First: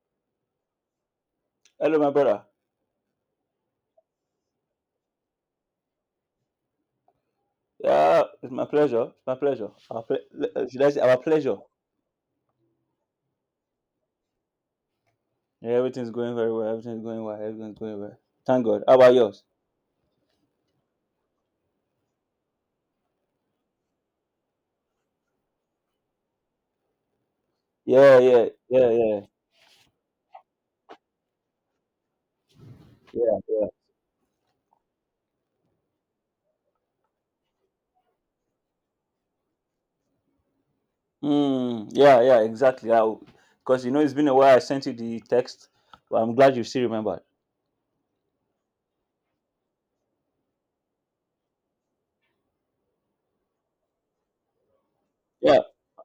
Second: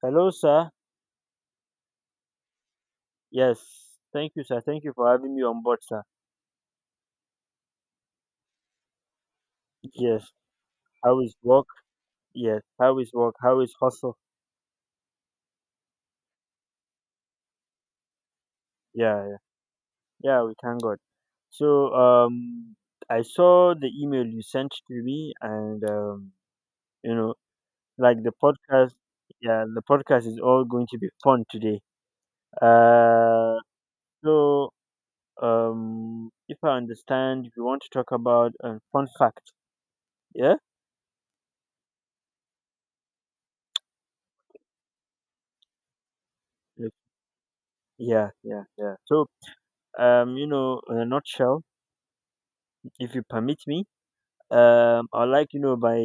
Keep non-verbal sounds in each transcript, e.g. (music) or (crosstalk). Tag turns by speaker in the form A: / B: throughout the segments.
A: Hello, sir.
B: Hello, my brother.
A: Yes. Thank you, sir. Thank you for having me on board, sir.
B: Yeah, it's my pleasure. It's my pleasure. Our ple-
A: Yes.
B: uh, should I say our
A: How is
B: pleasure?
A: work? Yes. How is work? How is hustle?
B: Yeah, everything's going very well. Everything's going well. Everything's going well. Thank God. How about
A: Yeah, yeah.
B: yours?
A: Yeah, we thank God. So, I saw the email you sent to me, and you know,
B: Yeah,
A: like the
B: yeah, yeah,
A: podcast.
B: yeah,
A: Yeah, the podcast is all going to be fun today.
B: yeah,
A: Uh,
B: yeah.
A: so, if I understand, we want to talk about a fun fact. Yeah.
B: Mm, yeah, yeah, exactly. Because you know it's been a while. I sent you the text. But I'm glad you still
A: Like,
B: remembered.
A: yeah, yeah, yeah. So, in a nutshell. If you permit me, I like
B: Yeah,
A: by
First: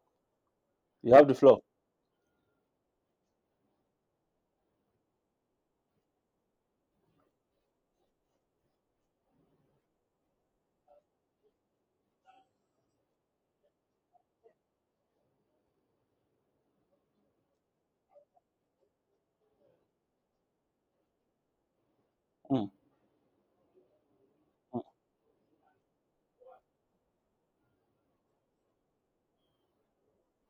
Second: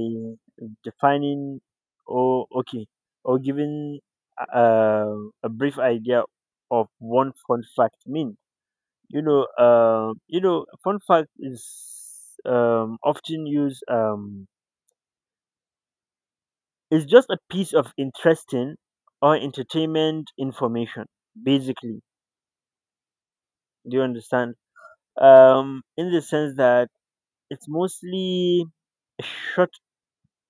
B: you have the floor.
A: defining, or okay, or giving uh, a brief idea of one fun fact. I mean, fun fact is, often used. It's just a piece of interesting or entertainment information, basically.
B: Mm,
A: Do you understand? In the sense that it's mostly short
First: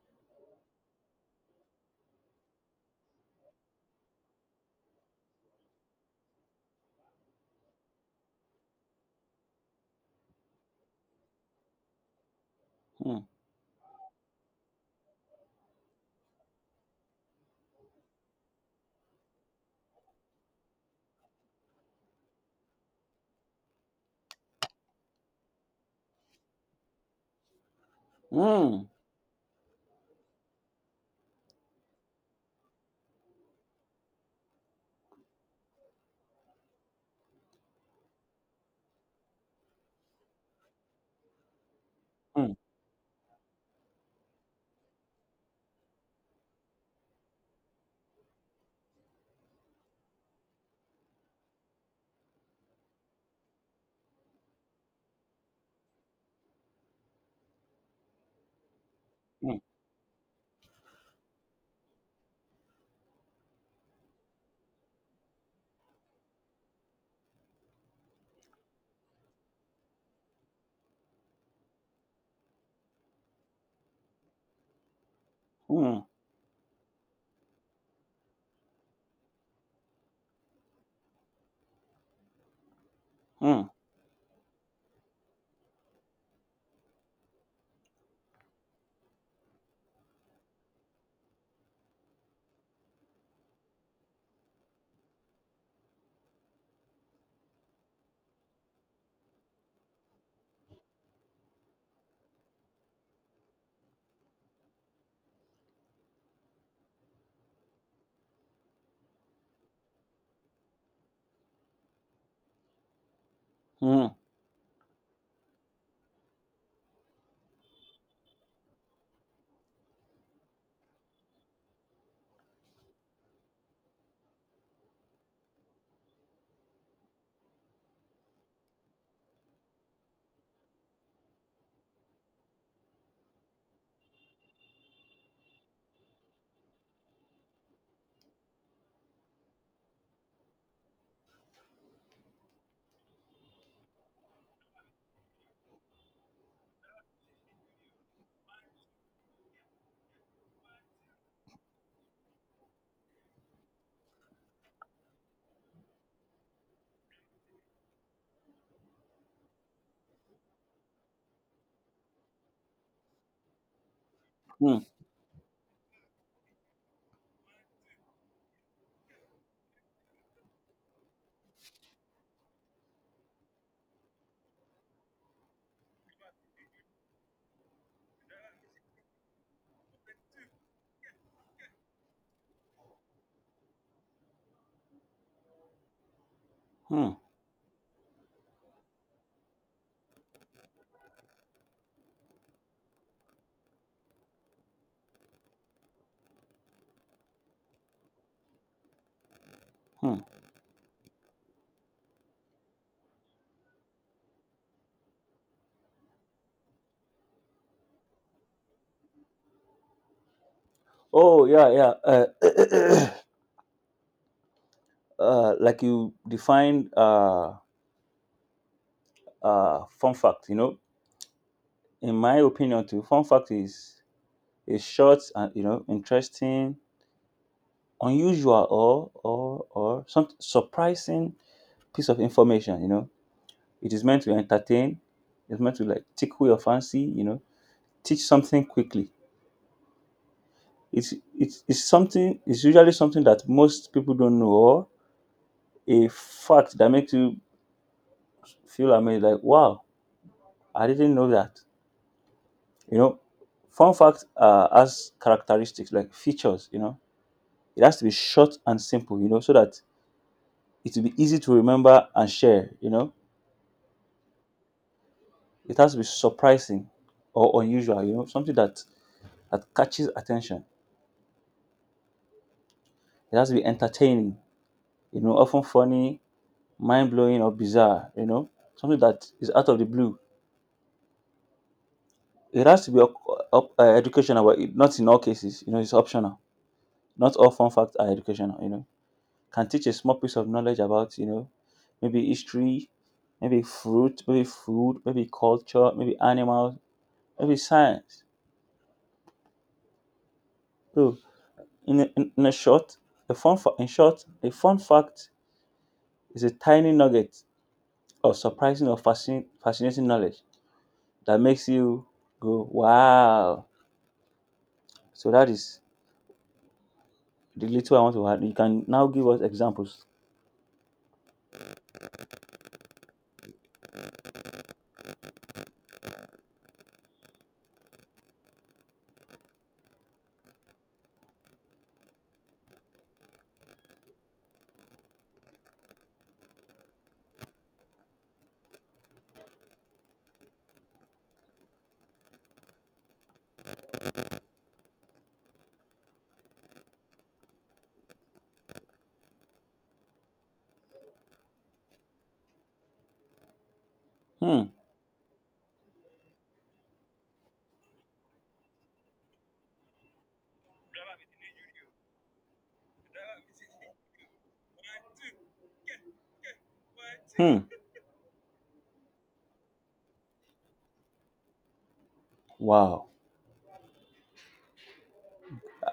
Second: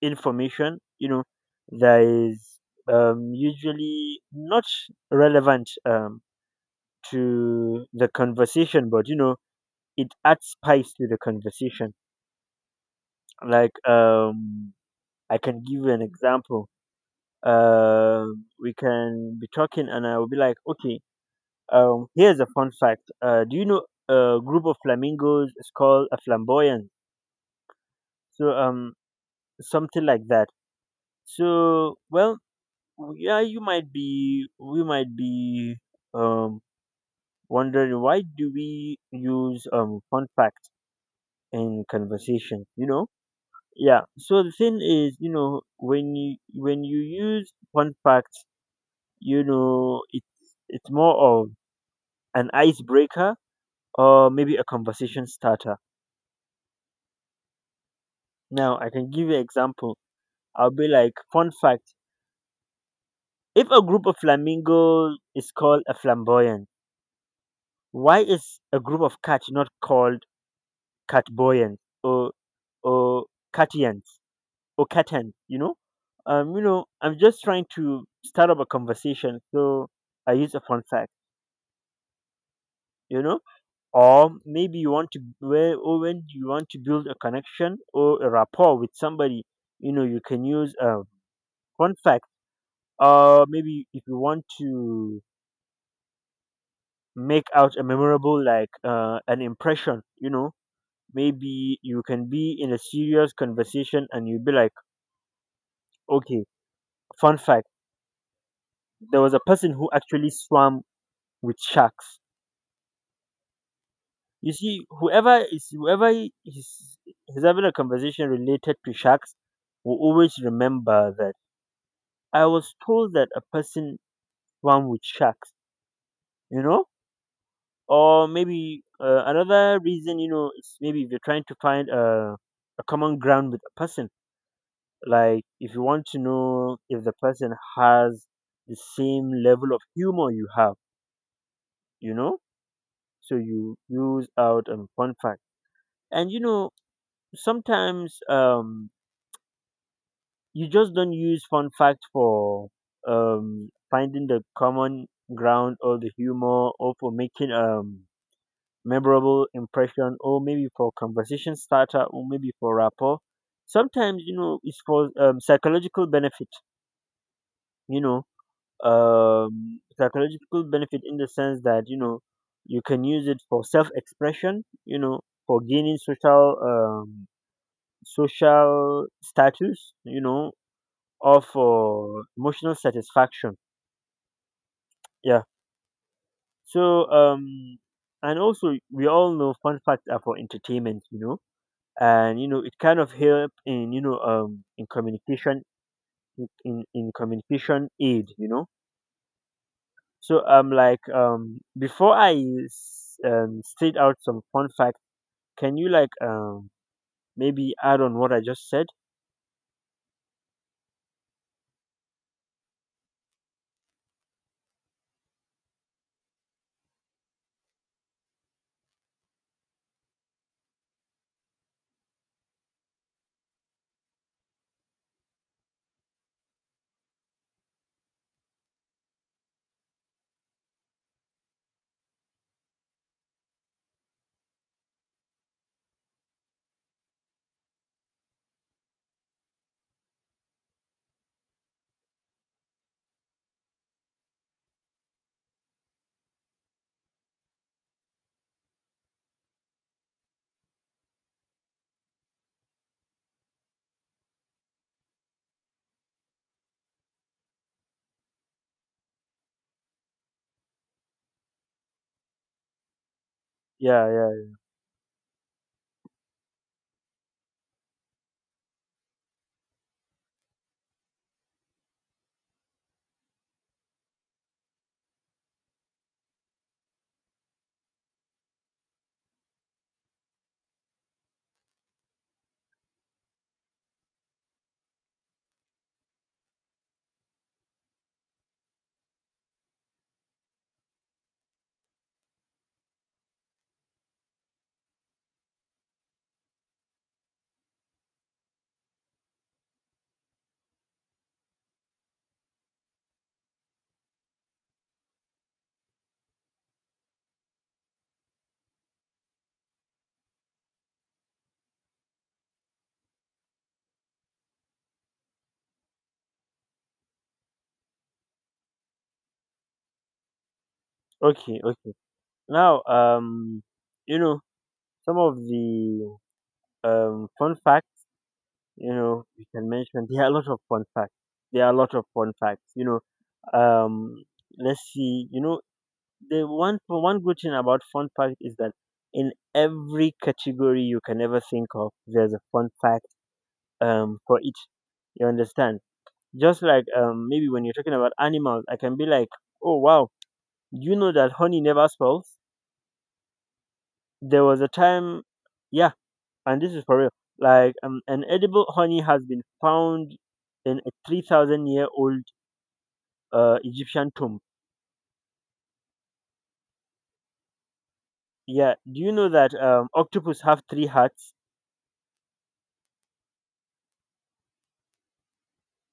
A: information, that is, usually not relevant, to the conversation, but it adds spice to the conversation.
B: mm,
A: Like, I can give you an example. Um we can be talking, and I will be like, okay, here's a fun fact. Do you know a group of flamingos is called a flamboyant? So,
B: mm,
A: something like that. So, well, oh, yeah, you might be we might be um wondering, why do we use contract in
B: mm,
A: conversation. Yeah, so the thing is, when you use contract, it's more of an icebreaker, or maybe a conversation starter. Now I can give you an
B: mm,
A: example. I'll be like, fun fact, if a group of flamingos is called a flamboyant, why is a group of cats not called Catboyans, or Catians, or Catans?
B: mm,
A: I'm just trying to start up a conversation, so I use a fun fact, you know.
B: mm,
A: Or maybe you want to where or when you want to build a connection or a rapport with somebody, you can use a fun fact. Or maybe if you want to make out a memorable, like, an impression, maybe you can be in a serious conversation, and you be like, okay, fun fact, there was a person who actually swam with sharks.
B: mm,
A: You see, whoever is having a conversation related to sharks will always remember that I was told that a person swam with sharks. You know, or maybe, another reason is, maybe if you're trying to find a common ground with a person, like if you want to know if the person has the same level of humor you have, you know, so you use out, fun fact. And, sometimes, you just don't use fun fact for, finding the common ground, or the humor, or for making memorable impression, or maybe for conversation starter, or maybe for rapport. Sometimes,
B: mm,
A: it's for, psychological benefit. You know, Psychological benefit, in the sense that you can use it for self-expression. For gaining social status, or for emotional satisfaction. Yeah. So,
B: mm,
A: and also we all know fun facts are for entertainment. And, it kind of help in, in communication, in communication aid.
B: mm.
A: So, like, before I state out some fun facts, can you, like, maybe add on what I just said?
B: Oh yeah, yeah. (coughs) (clears throat) Like you defined. Fun fact. You know, in my opinion, too, fun fact is a short and interesting, unusual, or some surprising piece of information. You know, it is meant to entertain. It's meant to like tickle your fancy. You know, teach something quickly. It's something. It's usually something that most people don't know, or a fact that makes you feel amazed, like wow, I didn't know that. You know, fun fact has characteristics like features. You know it has to be short and simple, you know, so that it will be easy to remember and share, you know.
A: Yeah, yeah.
B: It has to be surprising or unusual, you know, something that catches attention. It has to be entertaining, you know, often funny, mind blowing, or bizarre, you know, something that is out of the blue. It has to be educational, but not in all cases, you know, it's optional. Not all fun facts are educational, you know. Can teach a small piece of knowledge about, you know, maybe history, maybe fruit, maybe food, maybe culture, maybe animals, maybe science. So in a, in, in a short, in short, a fun fact is a tiny nugget of surprising or fascinating knowledge that makes you go, wow. So that is the little I want to add. You can now give us examples.
A: Okay, okay. Now, you know some of the, fun facts, you can mention. There are a lot of fun facts. There are a lot of fun facts. Um, let's see. The one good thing about fun fact is that in every category you can ever think of, there's a fun fact, for each. You understand? Just like, maybe when you're talking about animals, I can be like, oh wow, you know that honey never spoils. There
B: Hmm,
A: was a time, yeah, and this is for real. Like, an edible honey has been found in a 3,000-year old Egyptian tomb.
B: hmm,
A: Yeah, do you know that, octopus have three hearts?
B: wow.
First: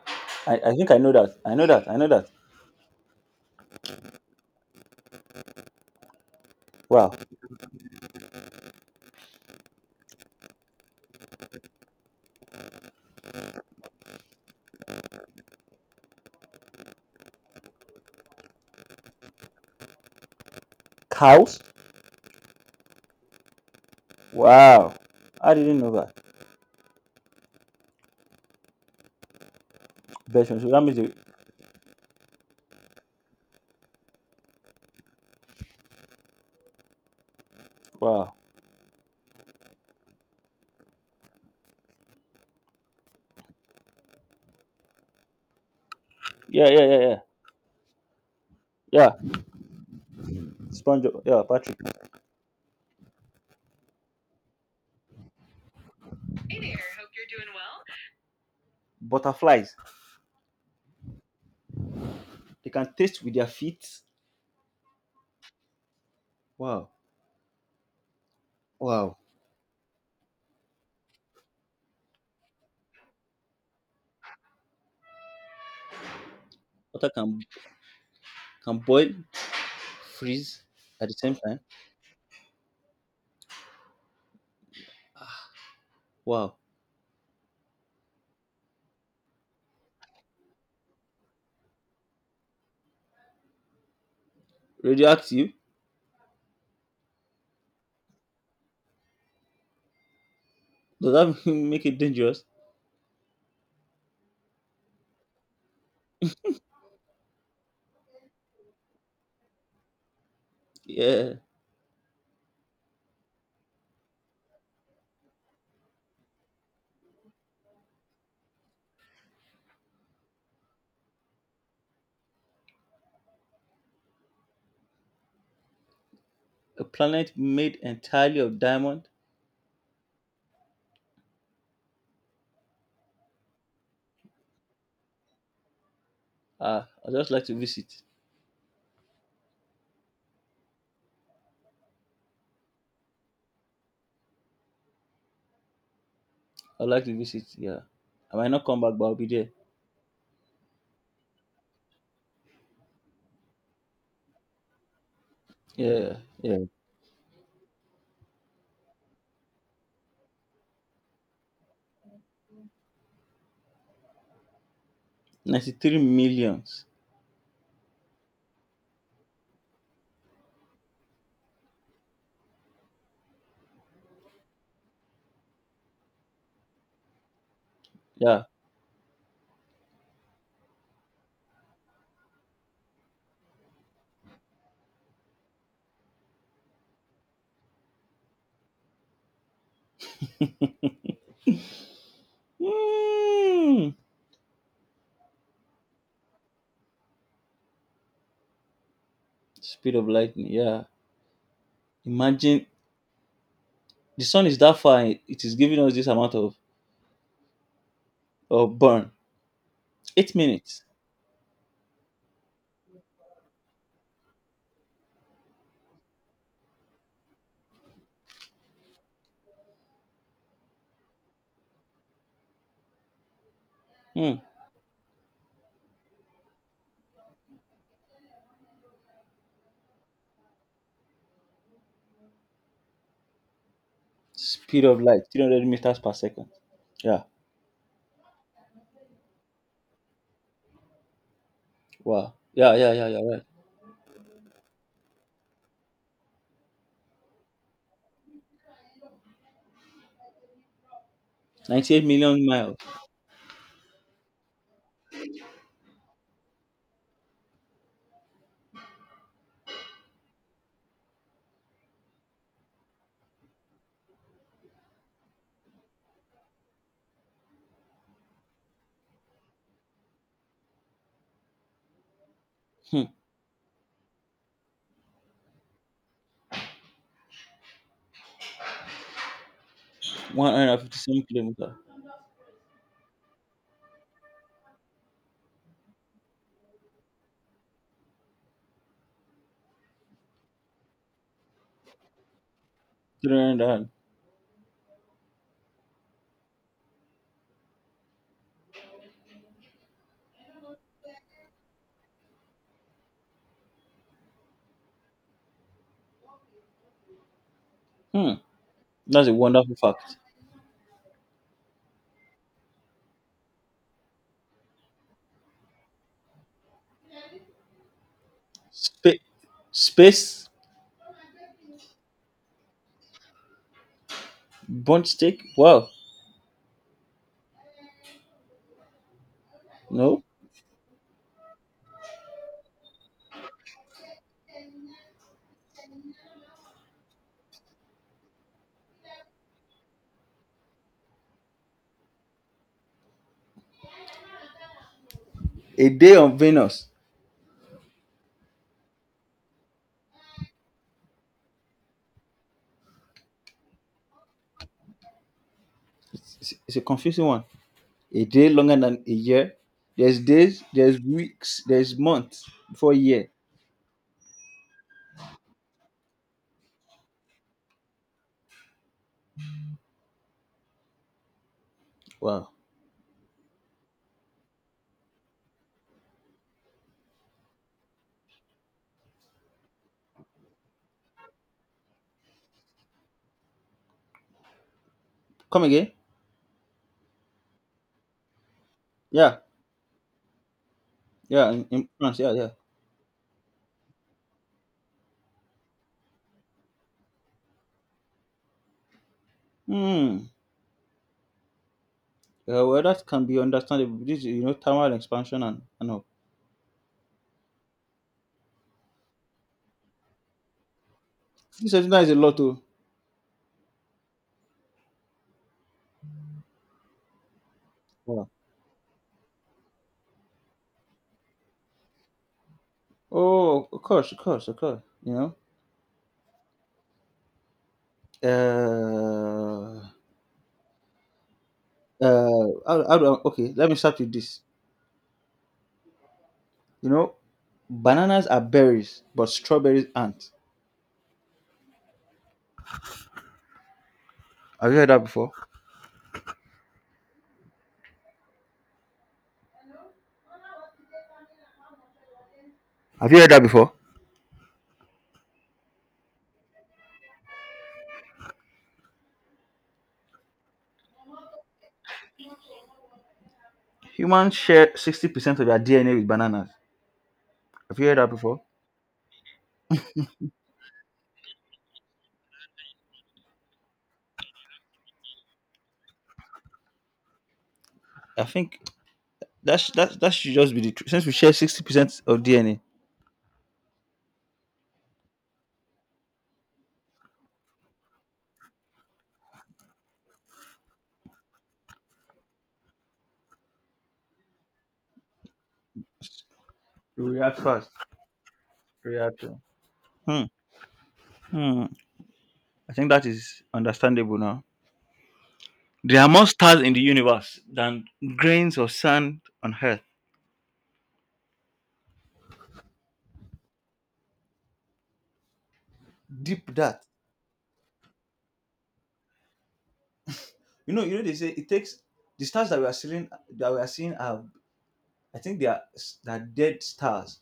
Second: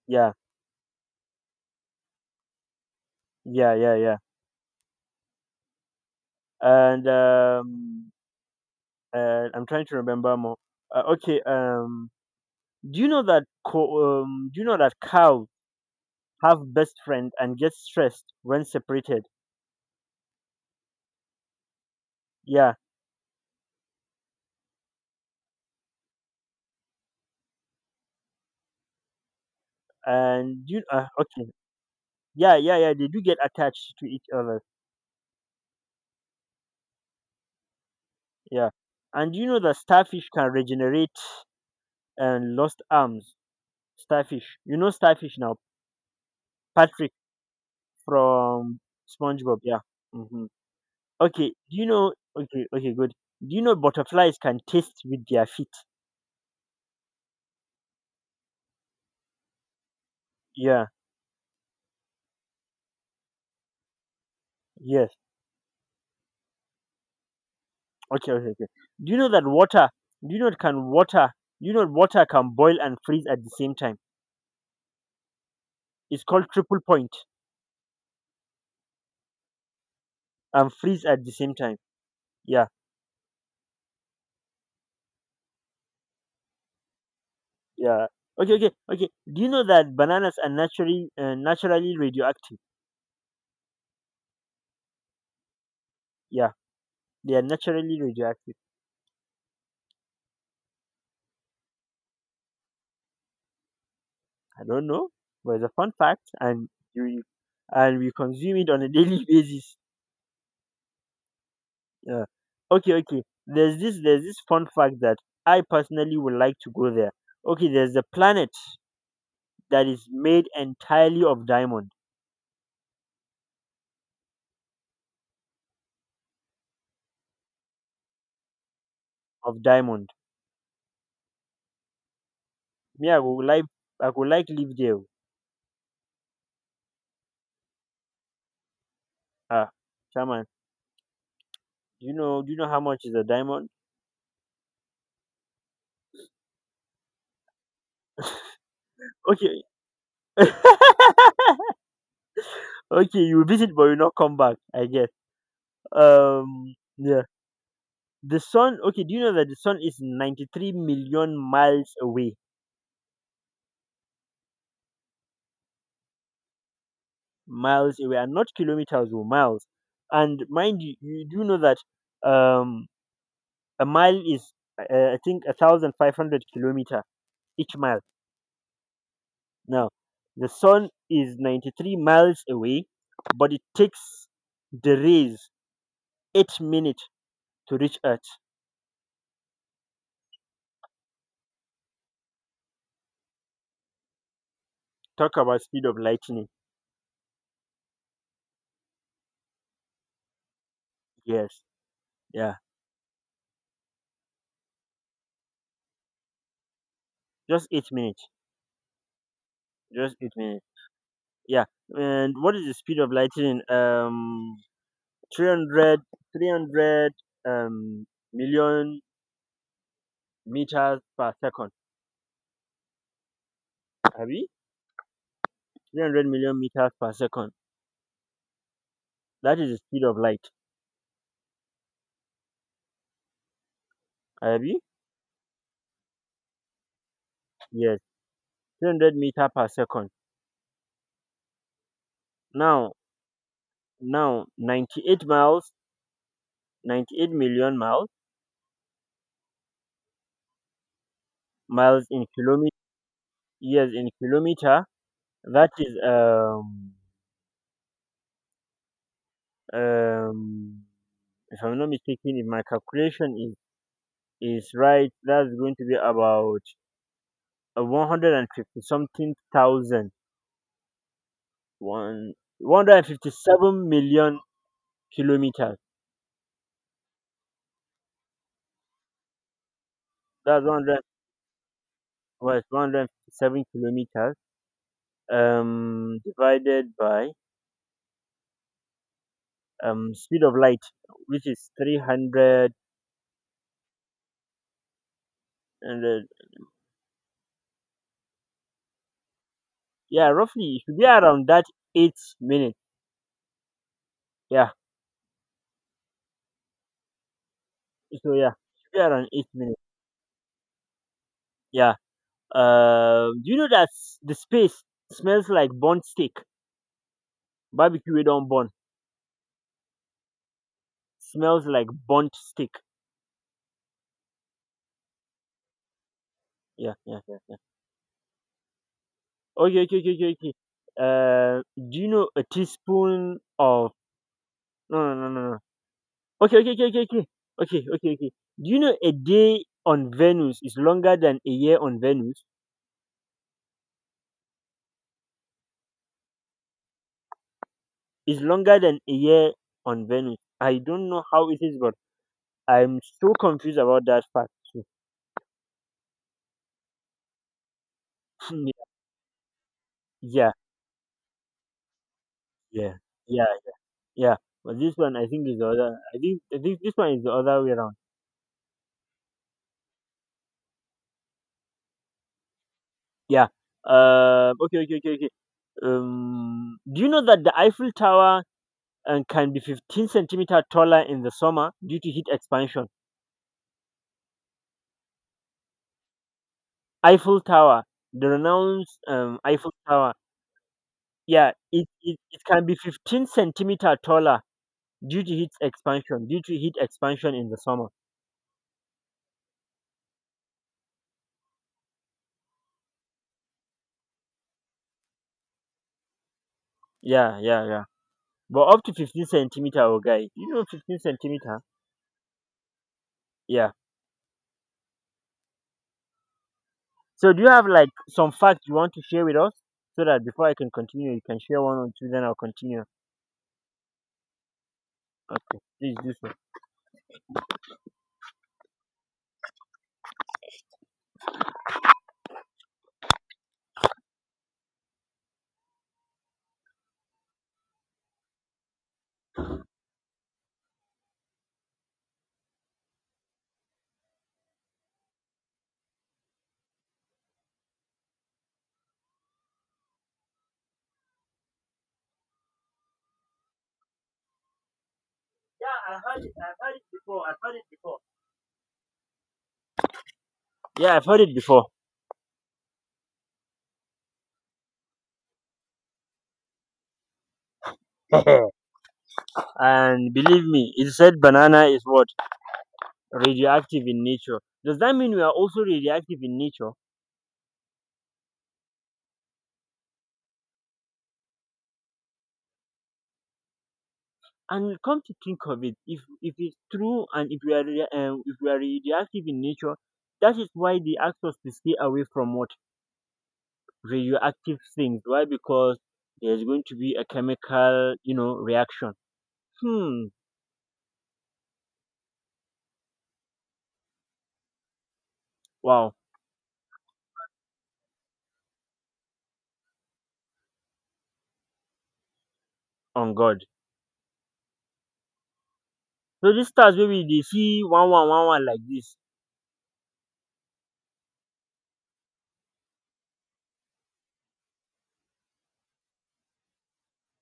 A: Yeah,
B: I think I know that. I know that. I know that.
A: yeah, yeah, yeah. And,
B: Wow.
A: I'm trying to remember more. Okay, do you know that do you know that cows have best friend and get stressed when separated?
B: Cows?
A: Yeah,
B: Wow. I didn't know that. Version.
A: and
B: So
A: do
B: that
A: you
B: means,
A: okay, yeah, yeah, yeah. They do get attached to each other.
B: wow.
A: Yeah. And you know that starfish can regenerate and lost arms. Starfish. You know starfish now.
B: Yeah, yeah, yeah,
A: Patrick
B: yeah.
A: from
B: Yeah.
A: SpongeBob. Yeah. Hmm.
B: SpongeBob. Yeah,
A: Okay.
B: Patrick.
A: Do you know? Okay. Okay. Good. Do you know butterflies can taste with their feet?
B: Butterflies.
A: Yeah.
B: They can taste with their feet.
A: Yes.
B: Wow.
A: Okay. Okay. Okay. Do
B: Wow.
A: you know that water? Do you know it can water? Do you know water can boil and freeze at the same time? It's called triple
B: Water
A: point
B: can boil, freeze
A: and freeze
B: at the
A: at the
B: same
A: same
B: time.
A: time. Yeah.
B: Wow.
A: Yeah. Okay, okay, okay. Do you know that bananas are naturally radioactive?
B: Radioactive?
A: Yeah, they are naturally radioactive.
B: Does that (laughs) make it dangerous?
A: I don't know, but it's a fun fact, and you and we consume it on a daily (laughs) basis.
B: Yeah.
A: Yeah. Okay, okay. There's this fun fact that I personally would like to go there. Okay, there's a planet that is made entirely
B: A planet made entirely of diamond.
A: of diamond. Me, I would like live there.
B: Ah, I'd just like to visit.
A: Ah, Shaman, do you know how much is a diamond?
B: I'd like to visit, yeah. I might not come back, but I'll be there.
A: Okay. (laughs) Okay, you visit but you not come back. I guess.
B: Yeah, yeah.
A: Yeah. The sun. Okay, do you know that the sun is 93 million miles away?
B: 93 millions.
A: Miles away, and not kilometers or miles. And mind you, you do know that, um, a mile is, I think, 1,500 kilometer each mile.
B: Yeah.
A: Now, the sun is 93 miles away, but it takes the rays 8 minutes to reach Earth.
B: Mm.
A: Talk about speed of lightning.
B: Speed of lightning, yeah.
A: Yes. Yeah.
B: Imagine the sun is that far, and it is giving us this amount of,
A: Just 8 minutes.
B: of burn.
A: Just beat
B: Eight
A: me.
B: minutes.
A: Yeah. And what is the speed of lightning? Three hundred, three hundred, um, million meters per second.
B: Hmm.
A: Abi? 300 million meters per second. That is the speed of light. Abi?
B: Speed of light, 300 meters per second. Yeah.
A: Yes. 300 meter per second.
B: Wow. Yeah, yeah,
A: Now,
B: yeah, yeah, right.
A: now, 98 miles, 98 million miles,
B: 98
A: miles in
B: million miles.
A: kilometer, yes, in kilometer. That is, um, if I'm not mistaken, if my calculation is right, that's going to be about, 150 something thousand, one,
B: Hmm.
A: 157 million kilometers. That's 100,
B: 157 kilometers.
A: was 157 kilometers, divided by, speed of light, which is 300.
B: 300.
A: And, yeah, roughly, it should be around that 8 minutes. Yeah, so
B: Hmm.
A: yeah, it should be around
B: That's a
A: 8
B: wonderful
A: minutes.
B: fact.
A: Yeah. Do you know that, the space smells like burnt steak? Barbecue, we don't burn.
B: Spa- space,
A: Smells like burnt steak.
B: burnt steak. Wow.
A: Yeah, yeah, yeah, yeah. Okay, okay, okay,
B: No.
A: okay. Okay. Do you know a teaspoon of no, no, no, no, no. Okay, okay, okay, okay, okay, okay, okay, okay. Do you know a day on Venus is longer than a year on Venus?
B: A day on Venus.
A: Is longer than a year on Venus. I don't know how it is, but I'm so confused about that fact too.
B: It's a confusing one. A day longer
A: (laughs)
B: than a year. There's
A: Yeah,
B: days, there's weeks, there's months before
A: yeah,
B: year.
A: yeah, yeah. But this one, I think, is the other. I think this one is the other way around.
B: Wow.
A: Yeah. Okay, okay, okay, okay. Do you know that the Eiffel Tower, can be 15 centimeter taller in the summer due to heat expansion?
B: Come again?
A: Eiffel Tower, the renowned,
B: Yeah.
A: Eiffel Tower.
B: Yeah.
A: Yeah,
B: In,
A: it,
B: in France.
A: it,
B: Yeah,
A: it
B: yeah.
A: can be 15 centimeter taller due to heat expansion, due to heat expansion in the summer.
B: Hmm. Well, that can be understandable. This, you know, thermal expansion and all.
A: Yeah, yeah, yeah. But up to 15 centimeter, oh guy. You know 15 centimeter?
B: This is a lot too.
A: Yeah. So do you have like
B: Yeah.
A: some facts you want to share with us so that before I can continue, you can share one or two, then I'll continue.
B: Oh, of course, of course, of course. You
A: Okay, please do so.
B: know, how do I, okay? Let me start with this. You know, bananas are berries, but strawberries aren't. Have you heard that before? Have you heard that before?
A: Yeah, I've heard it before. I've heard it before. Yeah, I've
B: Humans share 60% of their DNA with bananas. Have you heard that
A: heard it
B: before?
A: before. (laughs) And believe me, it said banana is what radioactive in nature. Does that mean we are also radioactive in nature?
B: I think that's that that should just be the truth. Since we share 60% of DNA,
A: And come to think of it, if it's true, and if we are if we are radioactive in nature, that is why they asked us to stay away from water. Radioactive things. Why? Because there's going to be a
B: react fast.
A: chemical, reaction.
B: Reaction.
A: Hmm.
B: Hmm. Hmm. I think that is understandable now.
A: Wow.
B: There are more stars in the universe than grains of sand on Earth.
A: On God. So these
B: Deep
A: stars,
B: that.
A: maybe they see one, one, one, one like this.
B: You know, they say it takes the stars that we are seeing are I think they are dead stars.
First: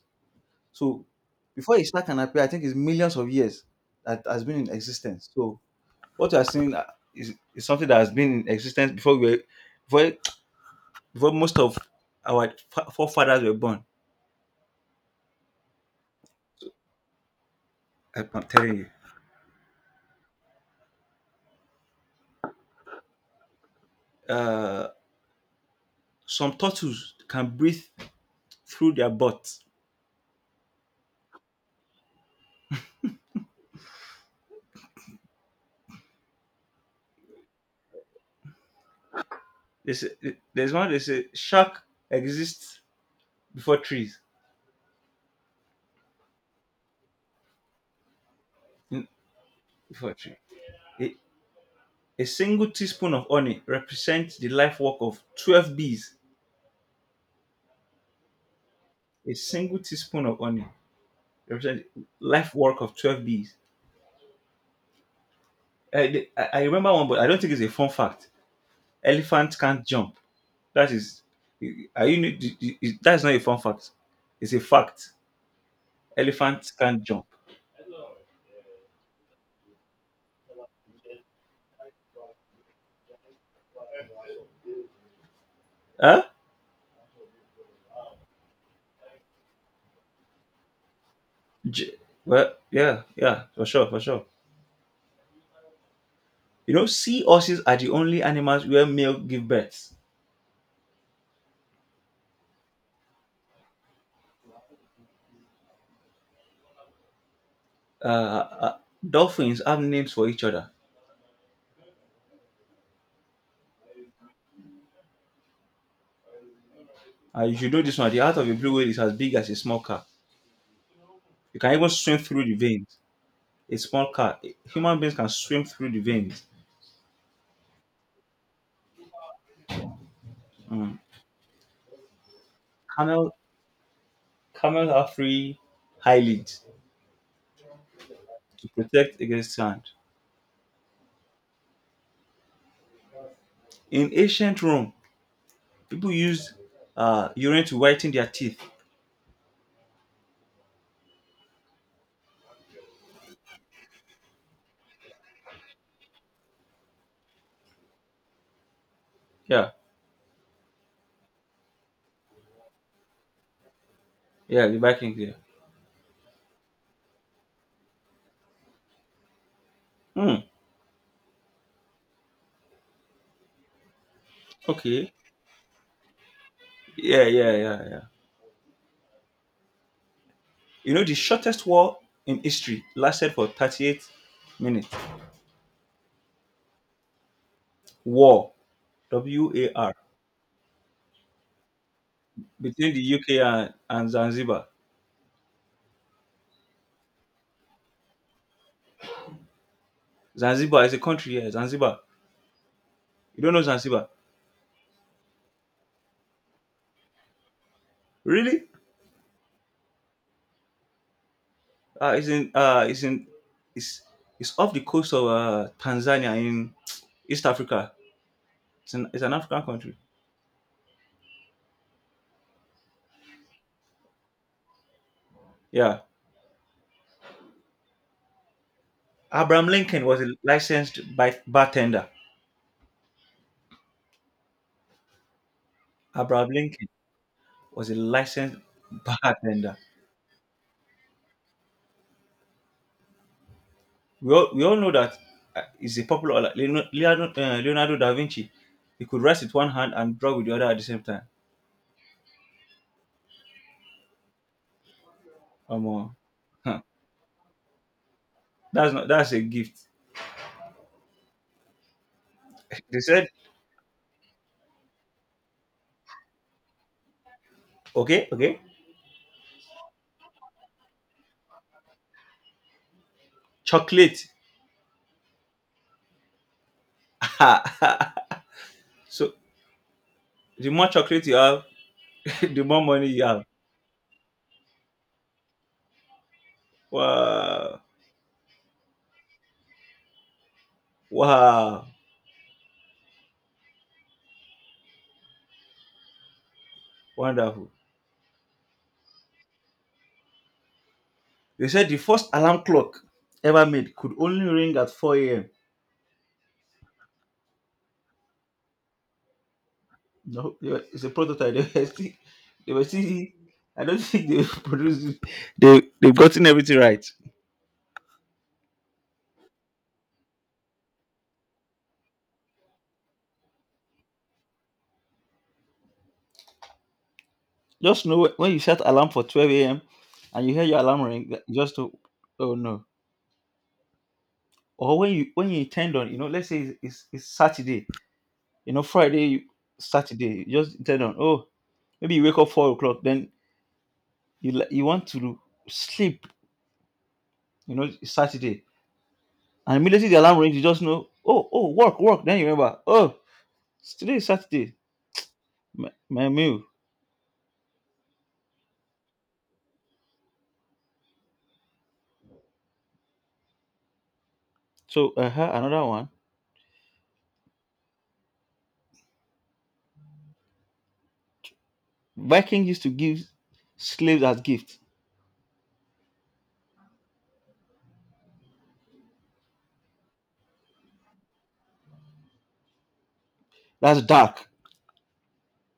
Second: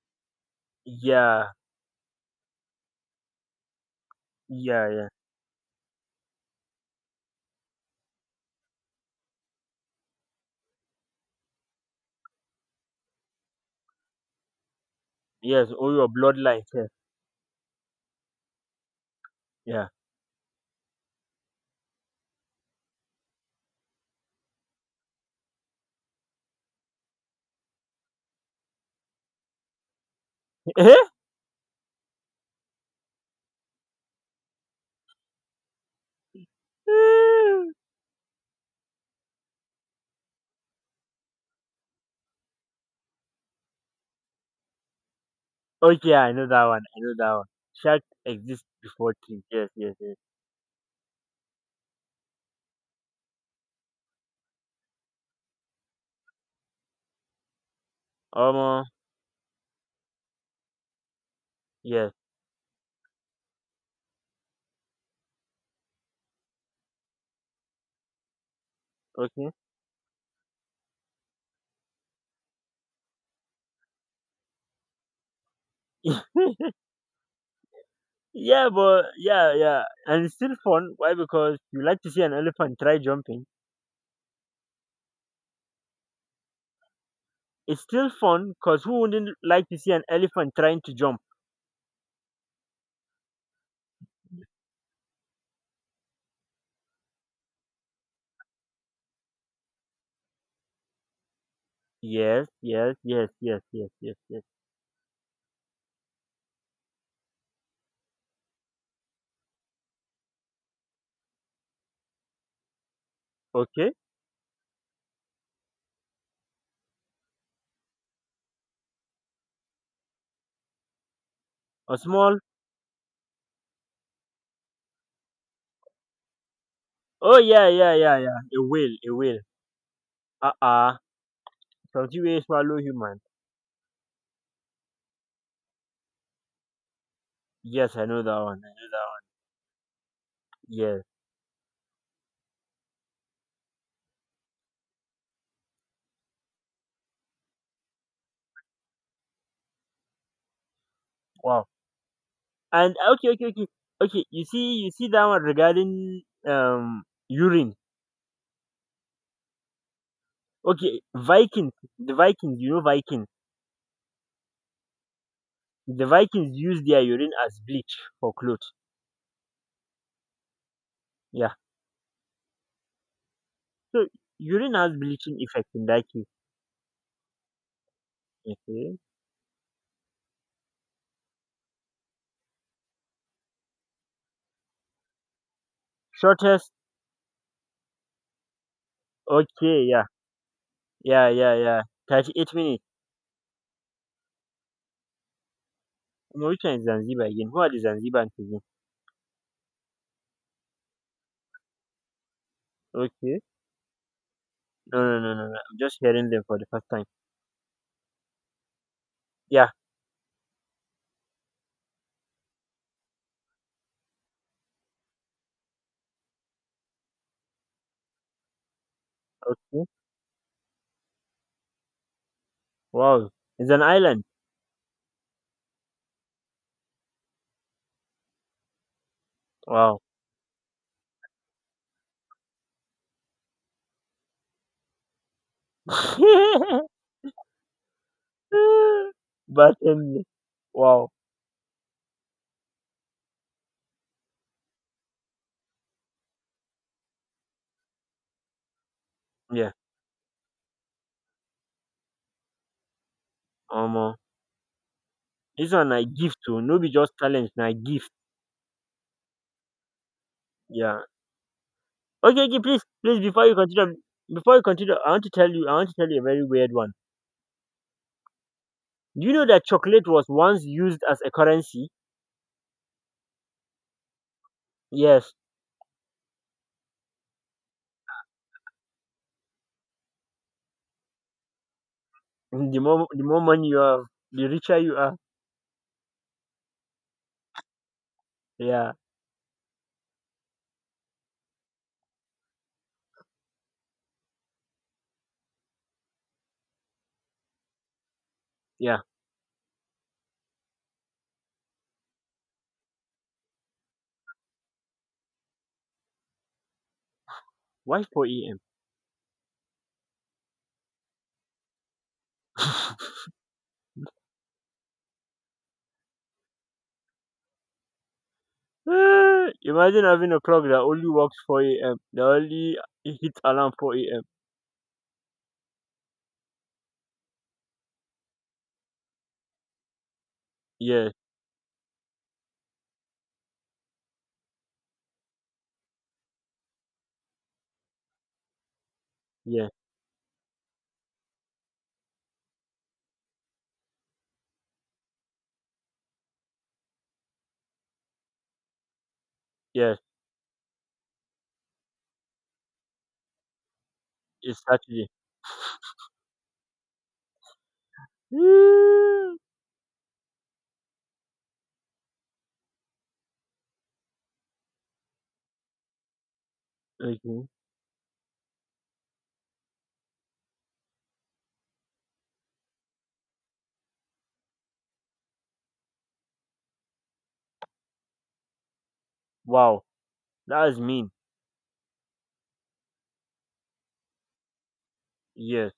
B: So
A: Yeah.
B: before a star can appear, I think it's millions of years that has been in
A: Yeah. Yeah.
B: existence. So what you are seeing is something that has been in existence before we were, before before most of our forefathers were born.
A: Yes. All your bloodline.
B: I'm telling you.
A: Yeah.
B: Uh, some turtles can breathe through their butt.
A: Yeah.
B: They say, there's one they say shark exists before trees.
A: (laughs) Okay. I know that one. I know that one. Shark exists
B: in-
A: before things. Yes. Yes.
B: Before
A: Yes.
B: tree. A, a single teaspoon of honey represents the life work of 12 bees.
A: Um. uh,
B: A single teaspoon of honey represents the
A: Yes.
B: life work of 12 bees. I remember one, but I don't think it's a fun fact.
A: Okay.
B: Elephant can't jump. That is, are you? That's not a fun fact. It's a fact.
A: (laughs)
B: Elephant can't jump.
A: Yeah. But yeah. Yeah. And it's still fun. Why? Because you like to see an elephant try jumping.
B: Huh?
A: It's still fun because who wouldn't like to see an elephant trying to jump?
B: J- well, yeah, yeah, for sure, for sure. You know, sea horses are the only animals where male give birth.
A: Yes, yes, yes, yes, yes, yes, yes.
B: Uh, uh, dolphins have names for each other.
A: Okay.
B: You should know this one. The heart of a blue whale is as big as a small car. You can even
A: A
B: swim
A: small.
B: through the veins. A small car. Human beings can swim through the veins.
A: Oh, yeah, yeah, yeah, yeah. A whale, a whale. Uh uh.
B: Mm.
A: Something will swallow human.
B: Camel, camels have three eyelids
A: Yes, I know that one.
B: to
A: I know that
B: protect
A: one.
B: against sand.
A: Yes.
B: In ancient Rome, people used urine to whiten their teeth.
A: Wow. And okay, okay, okay. Okay, you see that one regarding urine.
B: Yeah,
A: Okay, Vikings. The Vikings, you know Vikings.
B: yeah, the Vikings. Yeah.
A: The Vikings use their urine as bleach for clothes.
B: Hmm.
A: Yeah. So urine has
B: Okay.
A: bleaching effect in that case.
B: Yeah, yeah, yeah, yeah.
A: Okay.
B: You know, the shortest war in history lasted for 38 minutes.
A: Shortest,
B: War, W A
A: okay,
B: R,
A: yeah. Yeah, yeah, yeah. 38 minutes.
B: between the UK and Zanzibar.
A: No, which one is Zanzibar again? Who are the Zanzibar again?
B: Zanzibar is a country, yeah, Zanzibar.
A: Okay.
B: You don't know Zanzibar?
A: No, no, no, no, no. I'm just hearing them for the first time.
B: Really?
A: Yeah,
B: Uh, it's in, uh, it's in, it's, it's off the coast of Tanzania in East Africa. It's an African
A: okay.
B: country.
A: Wow. It's an island.
B: Yeah. Abraham
A: Wow.
B: Lincoln was a licensed bartender. Abraham Lincoln
A: (laughs)
B: was a licensed bartender.
A: but, um, wow.
B: We all know that is a popular like Leonardo da Vinci. He could write with one
A: Yeah.
B: hand and draw with the other at the same time.
A: Um, uh, this
B: Um,
A: one I
B: uh,
A: gift to. No
B: huh,
A: be just challenge. I gift.
B: that's not that's a gift.
A: Yeah. Okay, okay, please,
B: (laughs) They
A: please,
B: said,
A: before you continue, I want to tell you, a very weird one.
B: okay, okay,
A: Do you know that chocolate was once used as a currency?
B: chocolate.
A: Yes,
B: (laughs) So the more chocolate you have, (laughs) the
A: the
B: more
A: more
B: money you have.
A: money you have, the richer you are.
B: Wow,
A: Yeah,
B: wow, wonderful.
A: yeah.
B: They said the first alarm clock ever made could only ring at 4 a.m.
A: Why 4 a.m.?
B: No, it's a prototype. (laughs) They were still I don't think they (laughs) produced it. They've gotten everything right.
A: (laughs) Imagine having a clock that only works 4 a.m. That only hits alarm 4 a.m.
B: Just know when you set alarm for 12 a.m. and you hear your alarm
A: Yes,
B: ring, that- just to oh no. Or when you intend on, you know, let's say it's Saturday, you know, Friday,
A: yes,
B: Saturday, you just intend on. Oh, maybe you wake up 4 o'clock, then you want to sleep, you know, it's Saturday, and
A: yes.
B: immediately the alarm rings, you just know. Oh oh, work work. Then you remember. Oh, today is
A: It's
B: Saturday.
A: Saturday.
B: My meal.
A: (laughs)
B: So another one.
A: Okay.
B: Viking used to give slaves as gift.
A: Wow, that is mean.
B: That's dark.
A: Yes.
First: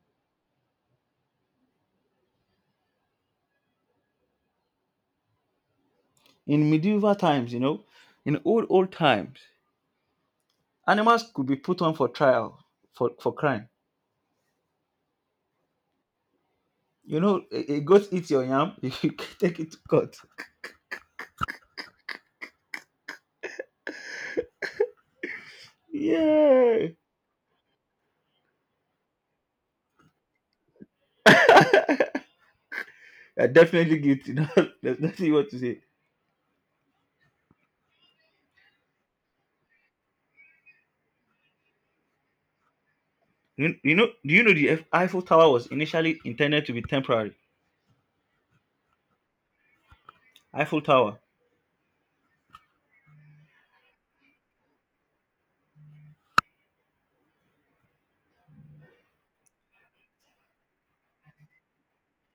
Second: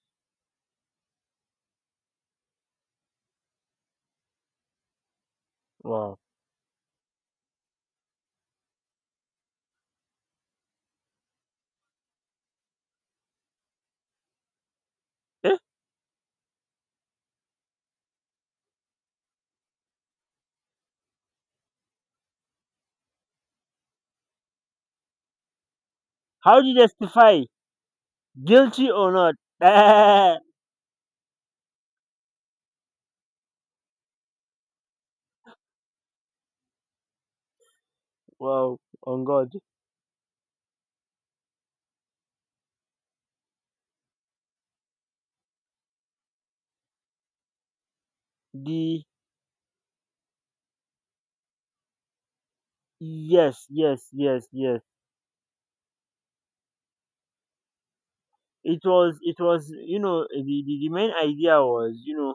A: Wow.
B: In medieval times, you know, in old times, animals could be put on for trial for crime.
A: Eh?
B: You know, a goat eats your yam, (laughs) you can take it to court.
A: How do you
B: Yeah,
A: justify, guilty or not? (laughs)
B: (laughs) you're definitely guilty. (laughs) No, there's nothing you want to say.
A: Wow. On God.
B: Do you know the Eiffel Tower was initially intended to be temporary?
A: The
B: Eiffel Tower.
A: Yes, yes, yes, yes. It was, the main idea was, you know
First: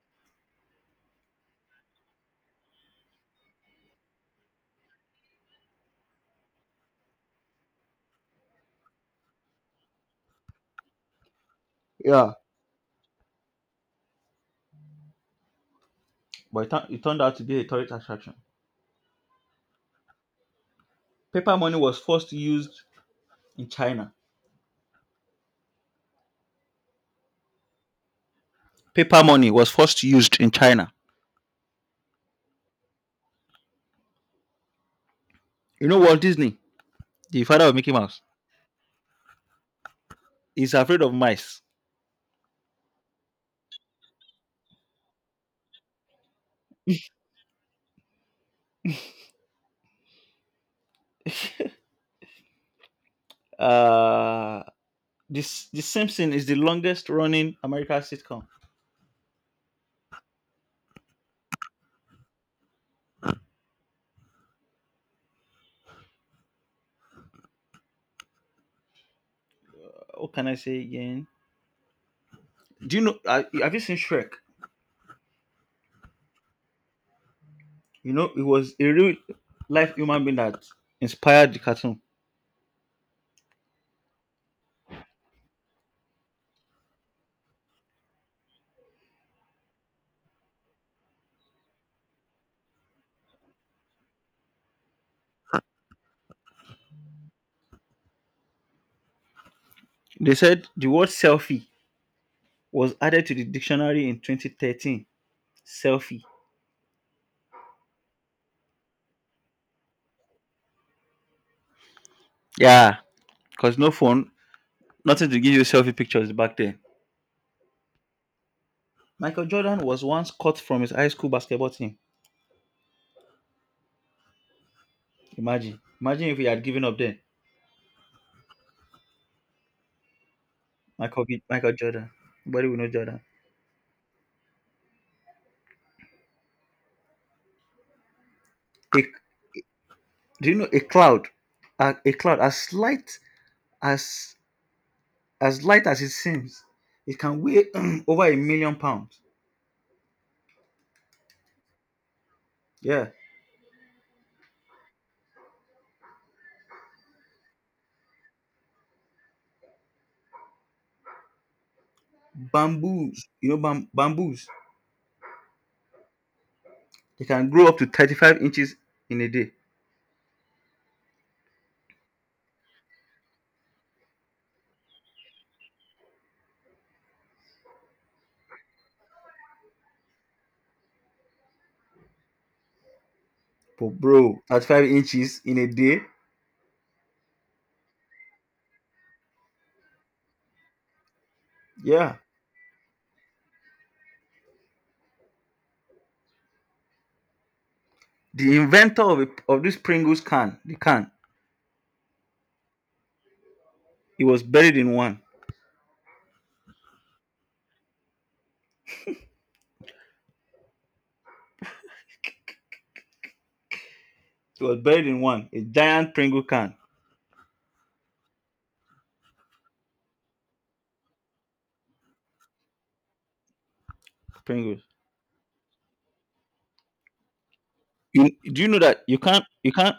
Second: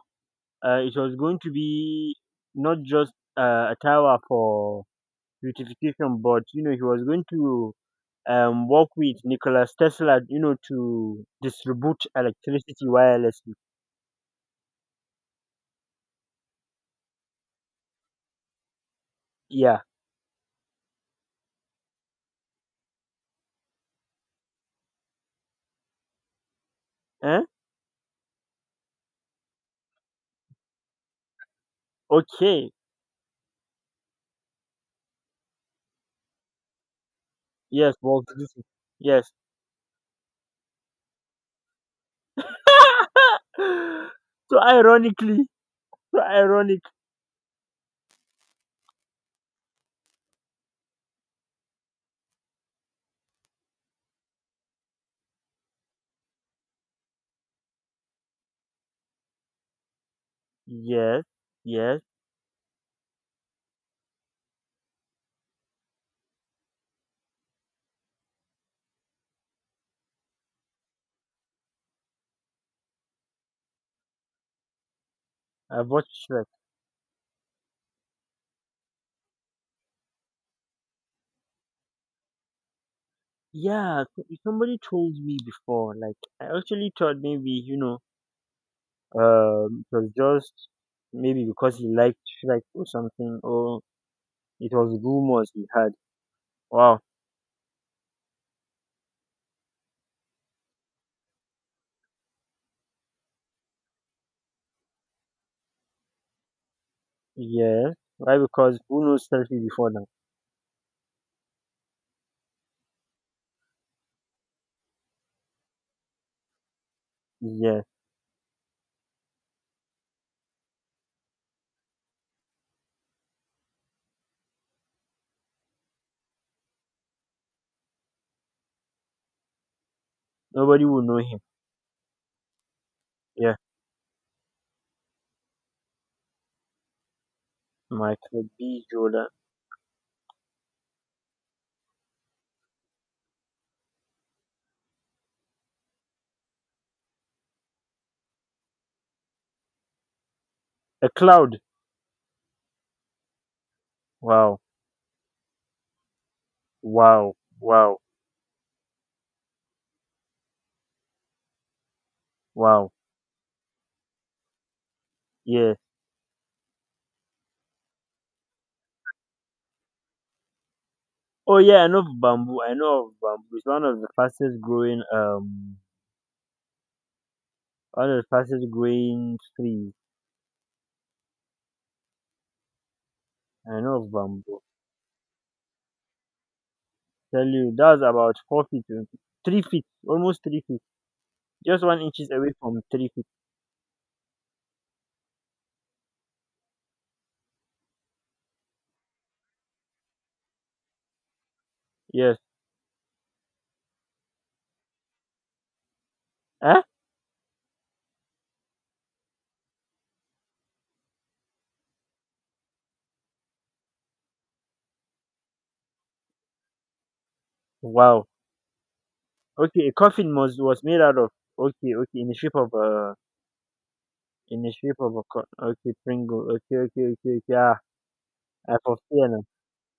A: uh, it was going to be, not just a tower for beautification, but he was going to, work with Nicholas Tesla, to distribute
B: Yeah,
A: electricity wirelessly.
B: but it turned out to be a tourist attraction.
A: Yeah.
B: Paper money was first used in China.
A: Eh?
B: Paper money was first used in China.
A: Okay.
B: You know Walt Disney, the father of Mickey
A: Yes,
B: Mouse,
A: well this yes.
B: is afraid of mice.
A: (laughs) So ironically, so ironic.
B: Uh, this The Simpsons is the longest running American sitcom.
A: Yes. Yes.
B: What can I say again? Do you know? Have you seen Shrek?
A: I've watched.
B: You know, it was a real life human being that inspired the cartoon.
A: Yeah, somebody told me before. Like, I actually thought, maybe, it was just maybe because he liked Shrek or something, or it was rumors he had. Wow.
B: They said the word selfie was added to the dictionary in 2013. Selfie.
A: Yeah. Why? Because who knows Selfie before now?
B: Yeah, because no phone, nothing to give you selfie pictures back then.
A: Yeah.
B: Michael Jordan was once cut from his high school basketball team. Imagine. Imagine if he had given up then.
A: Nobody will know him.
B: Michael Jordan. Nobody will know Jordan.
A: Yeah. Michael B.
B: A,
A: Jordan.
B: do you know a cloud? A cloud as light as as it seems. It can weigh (clears throat) over a million pounds.
A: A cloud.
B: Yeah.
A: Wow. Wow. Wow. Wow.
B: Bamboos. You know bamboos.
A: Yeah.
B: They can grow up to 35 inches in a day.
A: Oh yeah, I know of bamboo. I know of bamboo. It's one of the fastest growing, one of the fastest growing trees. I
B: But
A: know of
B: bro,
A: bamboo.
B: 35 inches in a day.
A: Tell you that's about 4 feet, 3 feet, almost 3 feet, just one
B: Yeah.
A: inches away from 3 feet.
B: The inventor of this Pringles can, the can,
A: Yes.
B: he was buried in one.
A: Huh?
B: It was buried in one, a giant Pringle can.
A: Wow. Okay, a coffin was made out of, okay, okay, in the shape of a, in the
B: Pringles.
A: shape of a co- okay, Pringle. Okay, okay, okay, okay. Ah,
B: You do you
A: I
B: know that
A: foresee an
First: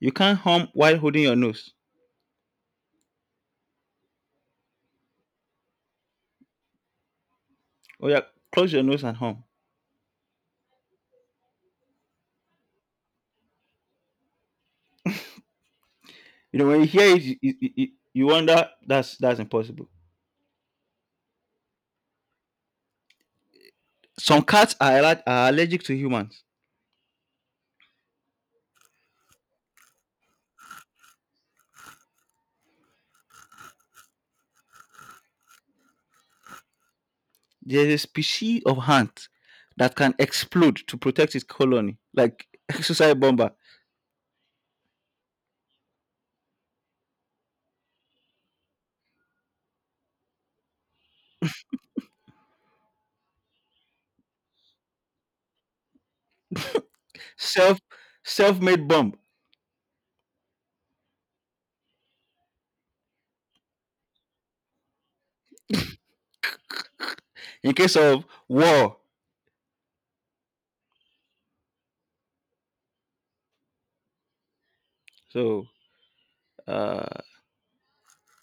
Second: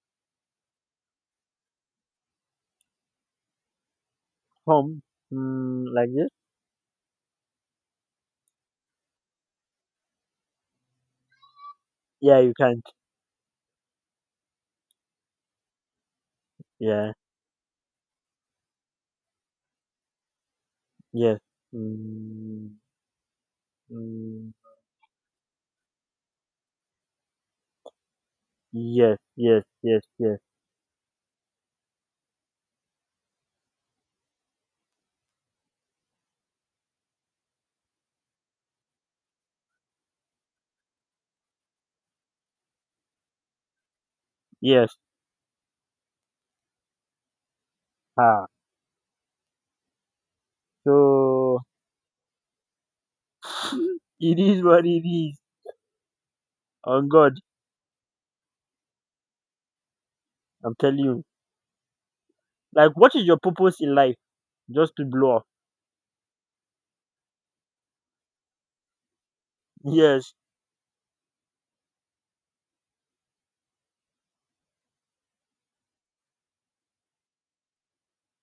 B: you can't hum while holding your nose.
A: form mm, like this.
B: Oh yeah, close your nose and hum.
A: Yeah, you can't.
B: You know when you
A: Yeah.
B: hear it, you wonder that's impossible.
A: Yes. Mm,
B: Some
A: mm,
B: cats are, are allergic to humans.
A: yes. Yes. Yes. Yes.
B: There's a species of ant that can explode to protect its colony, like (laughs) suicide bomber,
A: Yes. Ah. So (laughs) it is what it is. On God.
B: self self-made bomb
A: I'm telling you. Like, what is your purpose in life? Just to blow up?
B: in case of war.
A: Yes.
B: So uh,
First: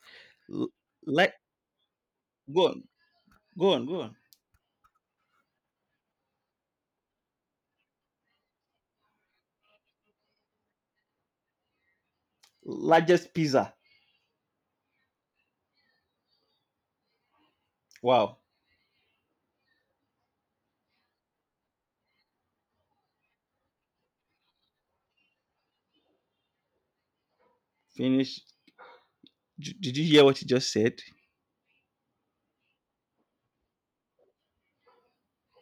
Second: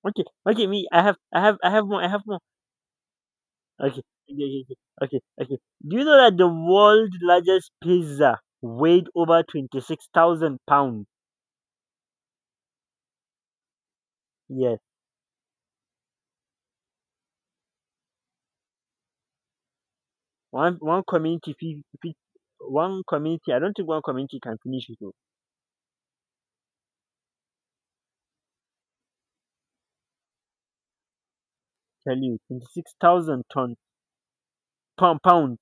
A: Okay.
B: l-
A: Okay. Me. I have.
B: like
A: I have. I have more. I have more.
B: go on, go on,
A: Okay.
B: go on.
A: Okay. Okay. Okay. Okay. Okay. Do you know that the world's largest pizza weighed over 26,000 pounds?
B: Largest pizza.
A: Yes.
B: Wow.
A: One. One community. One community. I don't think one community can finish it. Oh.
B: Finish. Did you hear what you just said?
A: Tell you. 26,000 ton, pound pound.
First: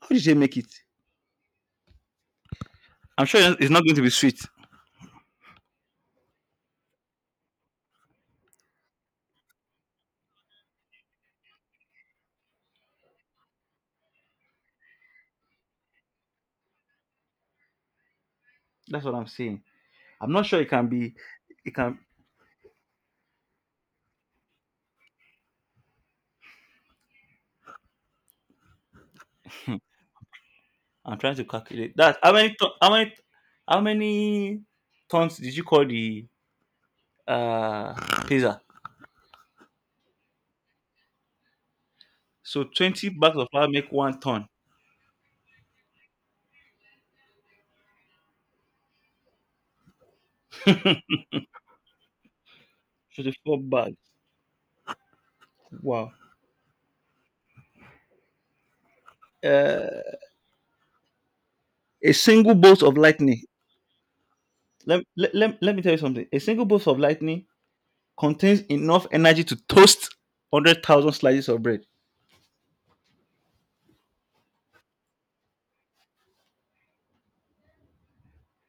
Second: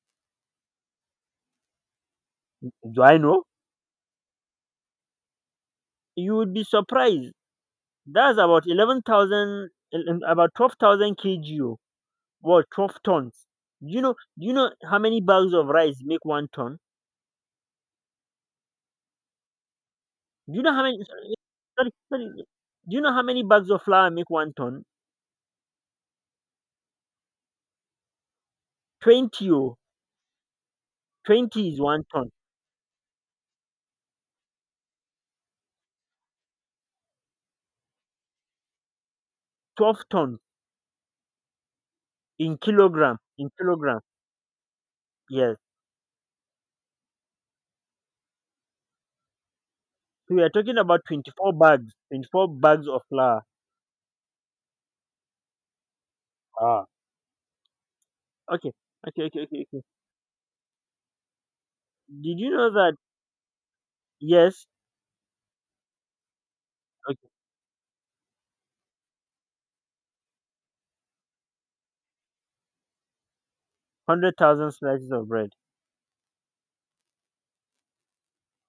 B: How did they make it?
A: Do I
B: I'm
A: know?
B: sure it's not going to be sweet.
A: You would be surprised. That's about 11,000. About 12,000 kg. Oh. What, 12 tons. Do you know how many bags of rice make 1 ton?
B: That's what I'm saying. I'm not
A: Do
B: sure
A: you
B: it
A: know how
B: can
A: many,
B: be. It can.
A: sorry, do you know how many bags of flour make 1 ton? 20 oh.
B: I'm trying to
A: 20 is
B: calculate
A: 1
B: that.
A: ton.
B: How many? How many? How many tons did you call the uh pizza?
A: 12 tons in
B: So 20
A: kilogram,
B: bags of
A: in
B: flour make
A: kilogram.
B: 1 ton.
A: Yes. So we are talking about 24 bags, 24 bags of flour.
B: 24 bags. Wow.
A: Ah. Okay. Okay, okay, okay, okay.
B: Uh, a
A: Did you
B: single
A: know
B: bolt of
A: that,
B: lightning.
A: yes,
B: Let me tell you something. A single bolt of
A: okay,
B: lightning contains enough energy to toast 100,000 slices of bread.
A: 100,000 slices of bread.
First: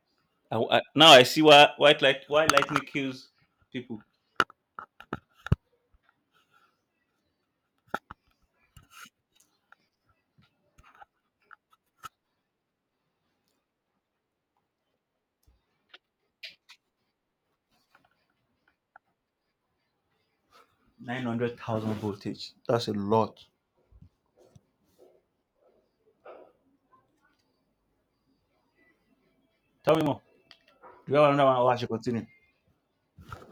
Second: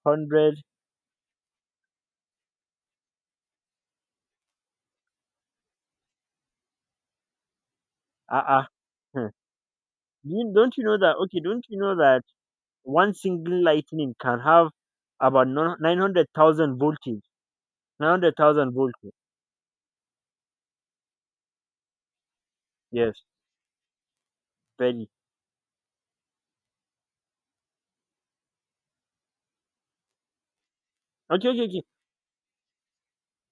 A: 100.
B: Now I see why lightning kills people.
A: Uh-uh. Hmm. Don't you know that, okay, don't you know that one single lightning can have about nine 900,000 voltage. 900,000 voltage.
B: 900,000 voltage. That's a
A: Yes,
B: lot.
A: very.
B: Tell me more. Do you have another
A: Okay,
B: one
A: okay,
B: or I
A: okay.
B: should continue?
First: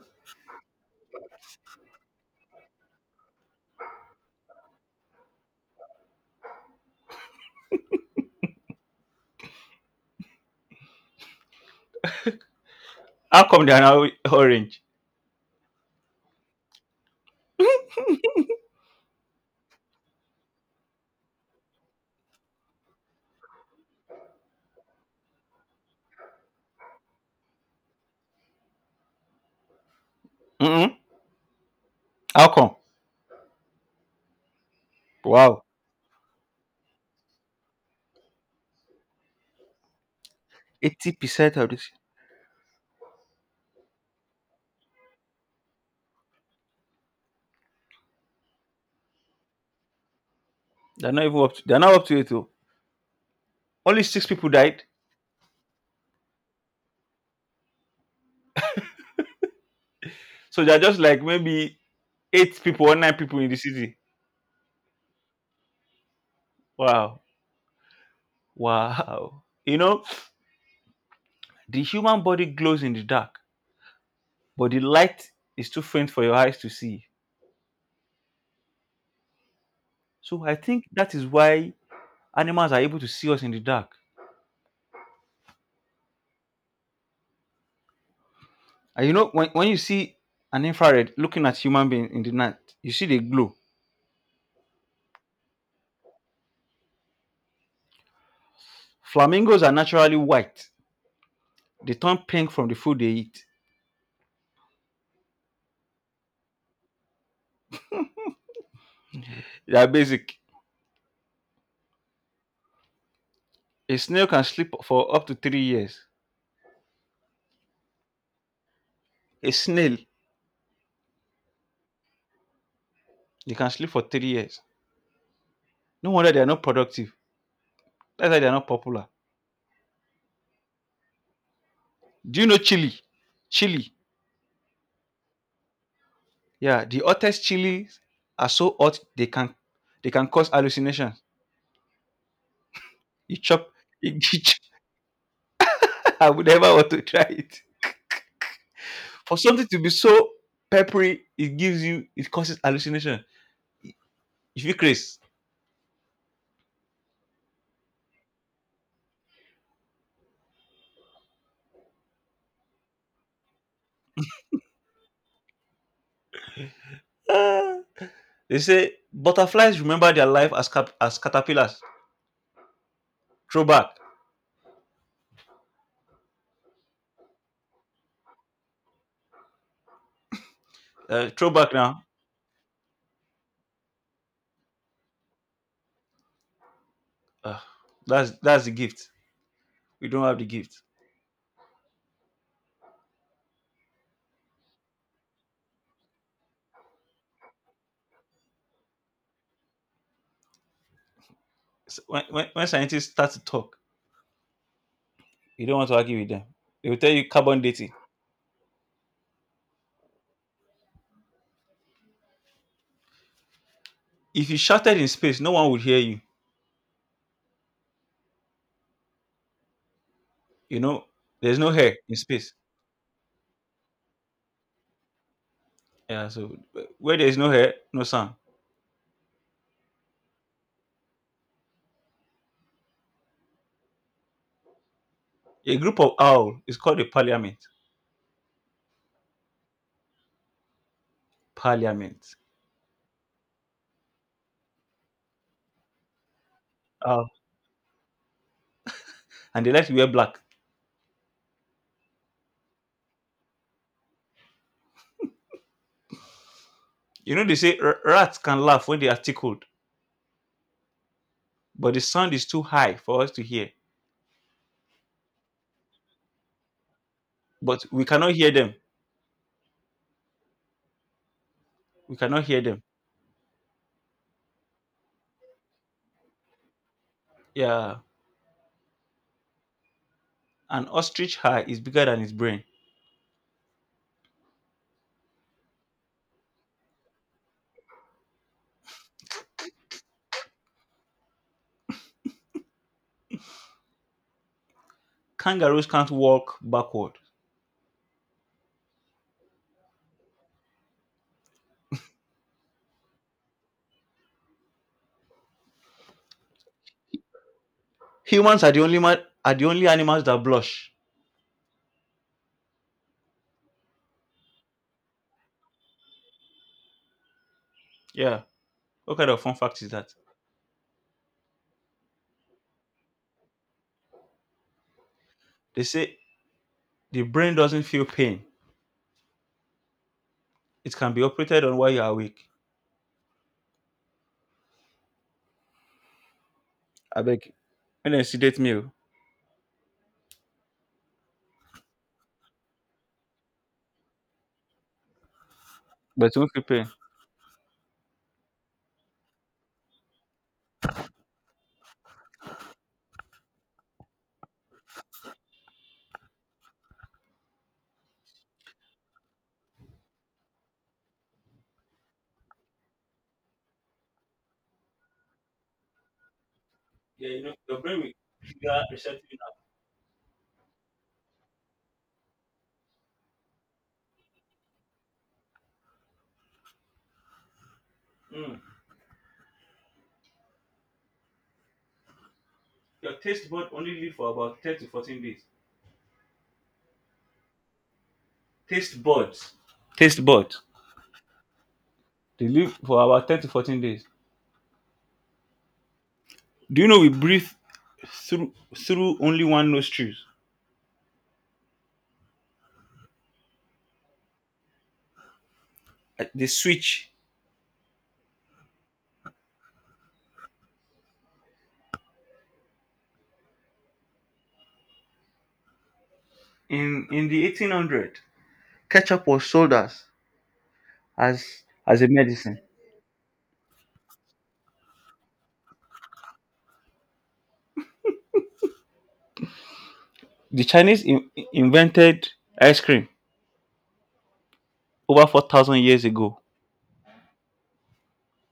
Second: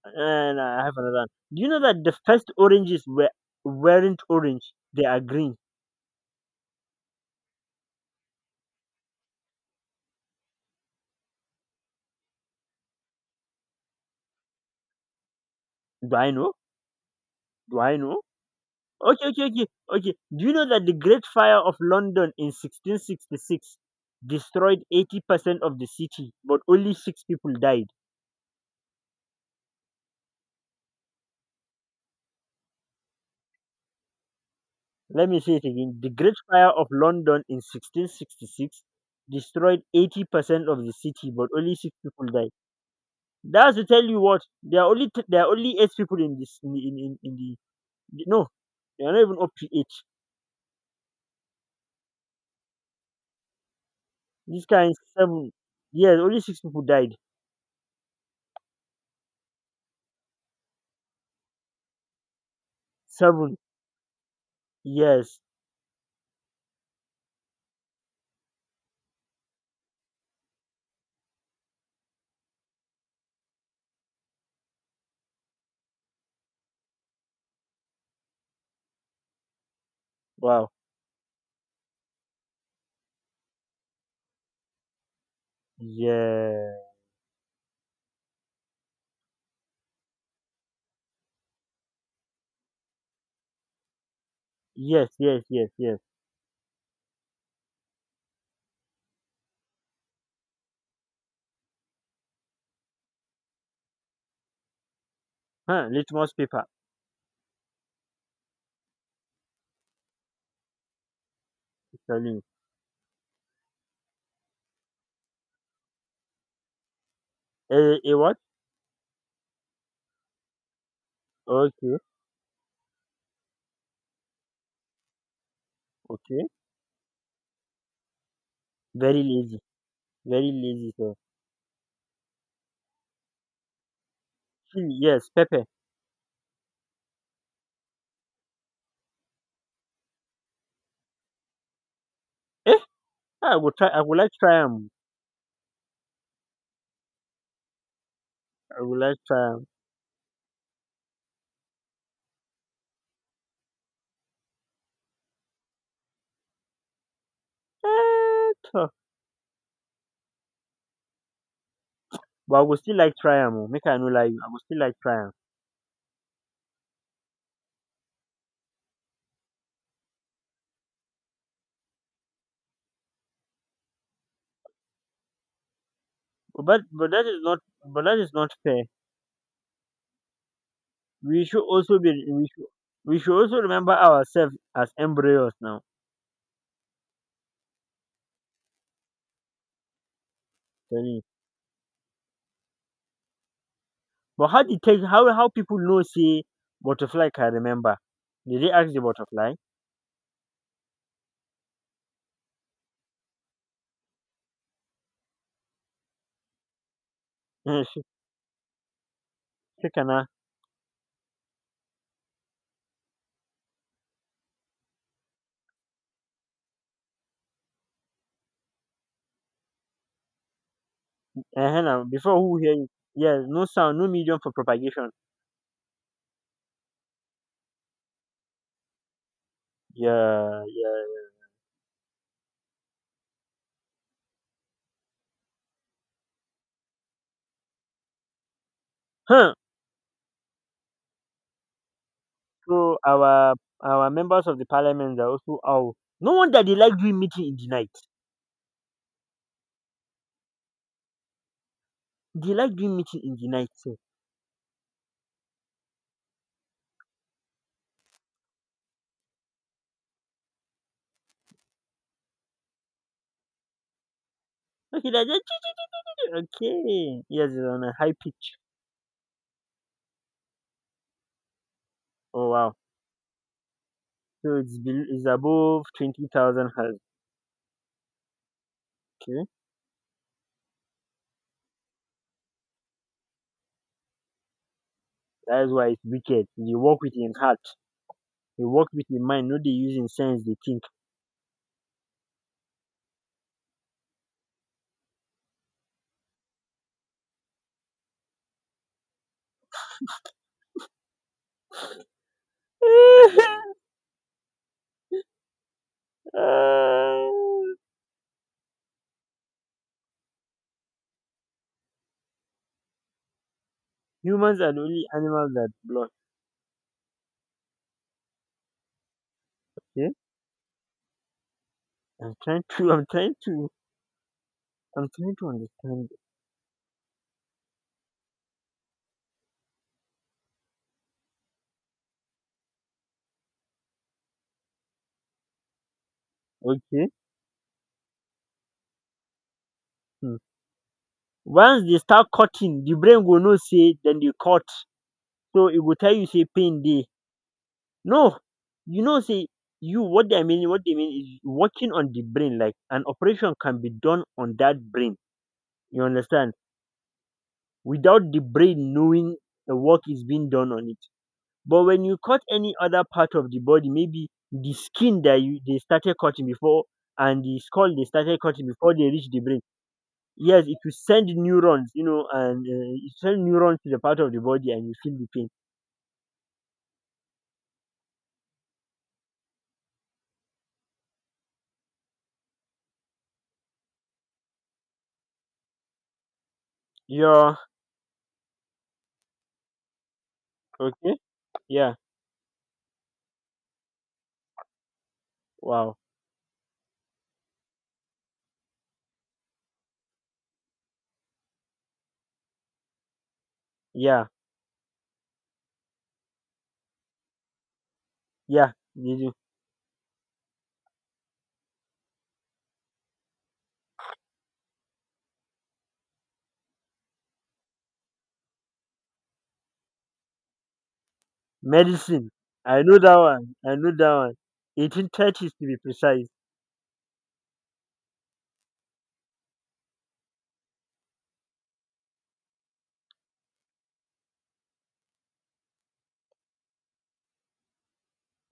A: And I have another one. Do you know that the first oranges weren't orange? They are green.
B: How come they are now orange?
A: Do I know? Do I know?
B: (laughs)
A: Okay, okay, okay, okay. Do you know that the Great Fire of London in 1666 destroyed 80% of the city, but only six people died?
B: Mm-mm. How come?
A: Let me say
B: Wow.
A: it again. The Great Fire of London in 1666 destroyed 80% of the city, but
B: 80% of
A: only
B: this.
A: six people died. That's to tell you, what, there are only there are only eight people in this, in the, no, they are not even up to eight.
B: They're not up to it. Oh. Only six people
A: This
B: died.
A: kind seven. Yes, only six people died.
B: So they're just like maybe eight people or nine people in the
A: Seven.
B: city.
A: Yes.
B: Wow. Wow. You know, the human body glows in the dark, but the light is too faint for your eyes to see. So I
A: Wow.
B: think that is why animals are able to see us in the dark.
A: Yeah.
B: And you know, when you see an infrared looking at human being in the night, you see the glow.
A: Yes, yes, yes, yes.
B: Flamingos are naturally white. They turn pink from the food they eat.
A: Huh? Litmus paper
B: They are basic.
A: is telling you.
B: A snail can sleep for up to 3 years.
A: A what?
B: A snail,
A: Okay.
B: they can sleep for 3 years. No wonder they
A: Okay.
B: are not productive. That's why they are not popular.
A: very lazy Very lazy sir.
B: Do you know Chile? Chile.
A: Chili, yes, pepper.
B: Yeah, the hottest chilies are so hot they can cause hallucination.
A: Eh?
B: You chop,
A: I
B: (laughs)
A: would
B: you
A: like try
B: ch-.
A: am.
B: I would never want to try it.
A: I would like
B: For
A: try
B: something
A: am.
B: to be so peppery, it causes hallucination. If you craze,
A: Eh tor! But I would still like try am, oh. Make I no lie you, I would still like try am.
B: ah. They say butterflies remember their life as as caterpillars. Throwback,
A: But that is not, but that is not fair. We should
B: throwback
A: also
B: now.
A: be we should also remember ourselves as embryos now,
B: Ah, that's the gift. We don't have the gift.
A: tell you. But how dey take, how people know say butterfly can remember? Did they ask the butterfly?
B: So when when scientists start to talk, you don't want to argue with them. They will tell you carbon dating.
A: (laughs) Shikena.
B: If you shouted in space, no one would hear you. You know, there's no
A: Ehen
B: hair
A: na,
B: in
A: before,
B: space.
A: who hear you. Yes, no sound, no medium for propagation.
B: Yeah, so where there is no hair, no sound.
A: Yeah, yeah.
B: A group of owl is called a parliament.
A: Huh?
B: Parliament.
A: So our members of the parliament are also owl. No wonder they like doing
B: Owl.
A: meeting in the night.
B: And they like to wear black.
A: They like doing meeting in the night. So,
B: You know, they say rats can laugh when they are tickled, but the sound is too high for us to hear.
A: okay, they're, (laughs) okay. Yes, it's
B: But
A: on a
B: we
A: high
B: cannot
A: pitch.
B: hear them. We cannot
A: Oh
B: hear
A: wow.
B: them.
A: So it's it's above 20,000 hertz.
B: Yeah.
A: Okay,
B: An ostrich high is bigger than its brain.
A: that is why it's wicked. You work with your heart. You work with your mind. Not they using sense. They think.
B: Kangaroos can't walk backward.
A: (laughs) Ah.
B: Humans are the only ma- are the only animals that blush.
A: Humans are the only animals that blush.
B: Yeah. What kind of fun fact is that?
A: Okay, I'm trying to. I'm trying to. I'm trying to
B: They
A: understand.
B: say the brain doesn't feel pain. It can be operated on while you're awake.
A: Okay.
B: I Abeg. When dem sedate me o,
A: Hmm. Once they start cutting, the brain go know sey dem dey cut, so e go tell you
B: but you
A: say
B: won't feel
A: pain
B: pain.
A: dey. No! You know say, you, what I mean, what they mean, is working on the brain like an operation can be done on that brain, you understand, without the brain knowing the work is being done on it. But when you cut any other part of the body, maybe the skin, that you they started cutting before,
B: Yeah, you
A: and
B: know,
A: the
B: your
A: skull
B: brain
A: they
B: will
A: started cutting
B: trigger
A: before they
B: receptive
A: reach the brain. Yes, it will send neurons, you know, and it send neurons to the part of the body, and you feel the pain.
B: nerve. Mm. Your taste bud only live for about 10 to 14 days.
A: Yeah.
B: Taste buds. Taste buds.
A: Okay. Yeah.
B: They live for about 10 to 14 days.
A: Wow.
B: Do you know we breathe through through only one nostril?
A: Yeah.
B: They switch
A: Yeah. You do.
B: in the 1800. Ketchup was sold as as as a
A: Medicine.
B: medicine.
A: I know that one. I know that one. 1830s, to be precise.
B: The Chinese invented ice cream over 4,000 years ago.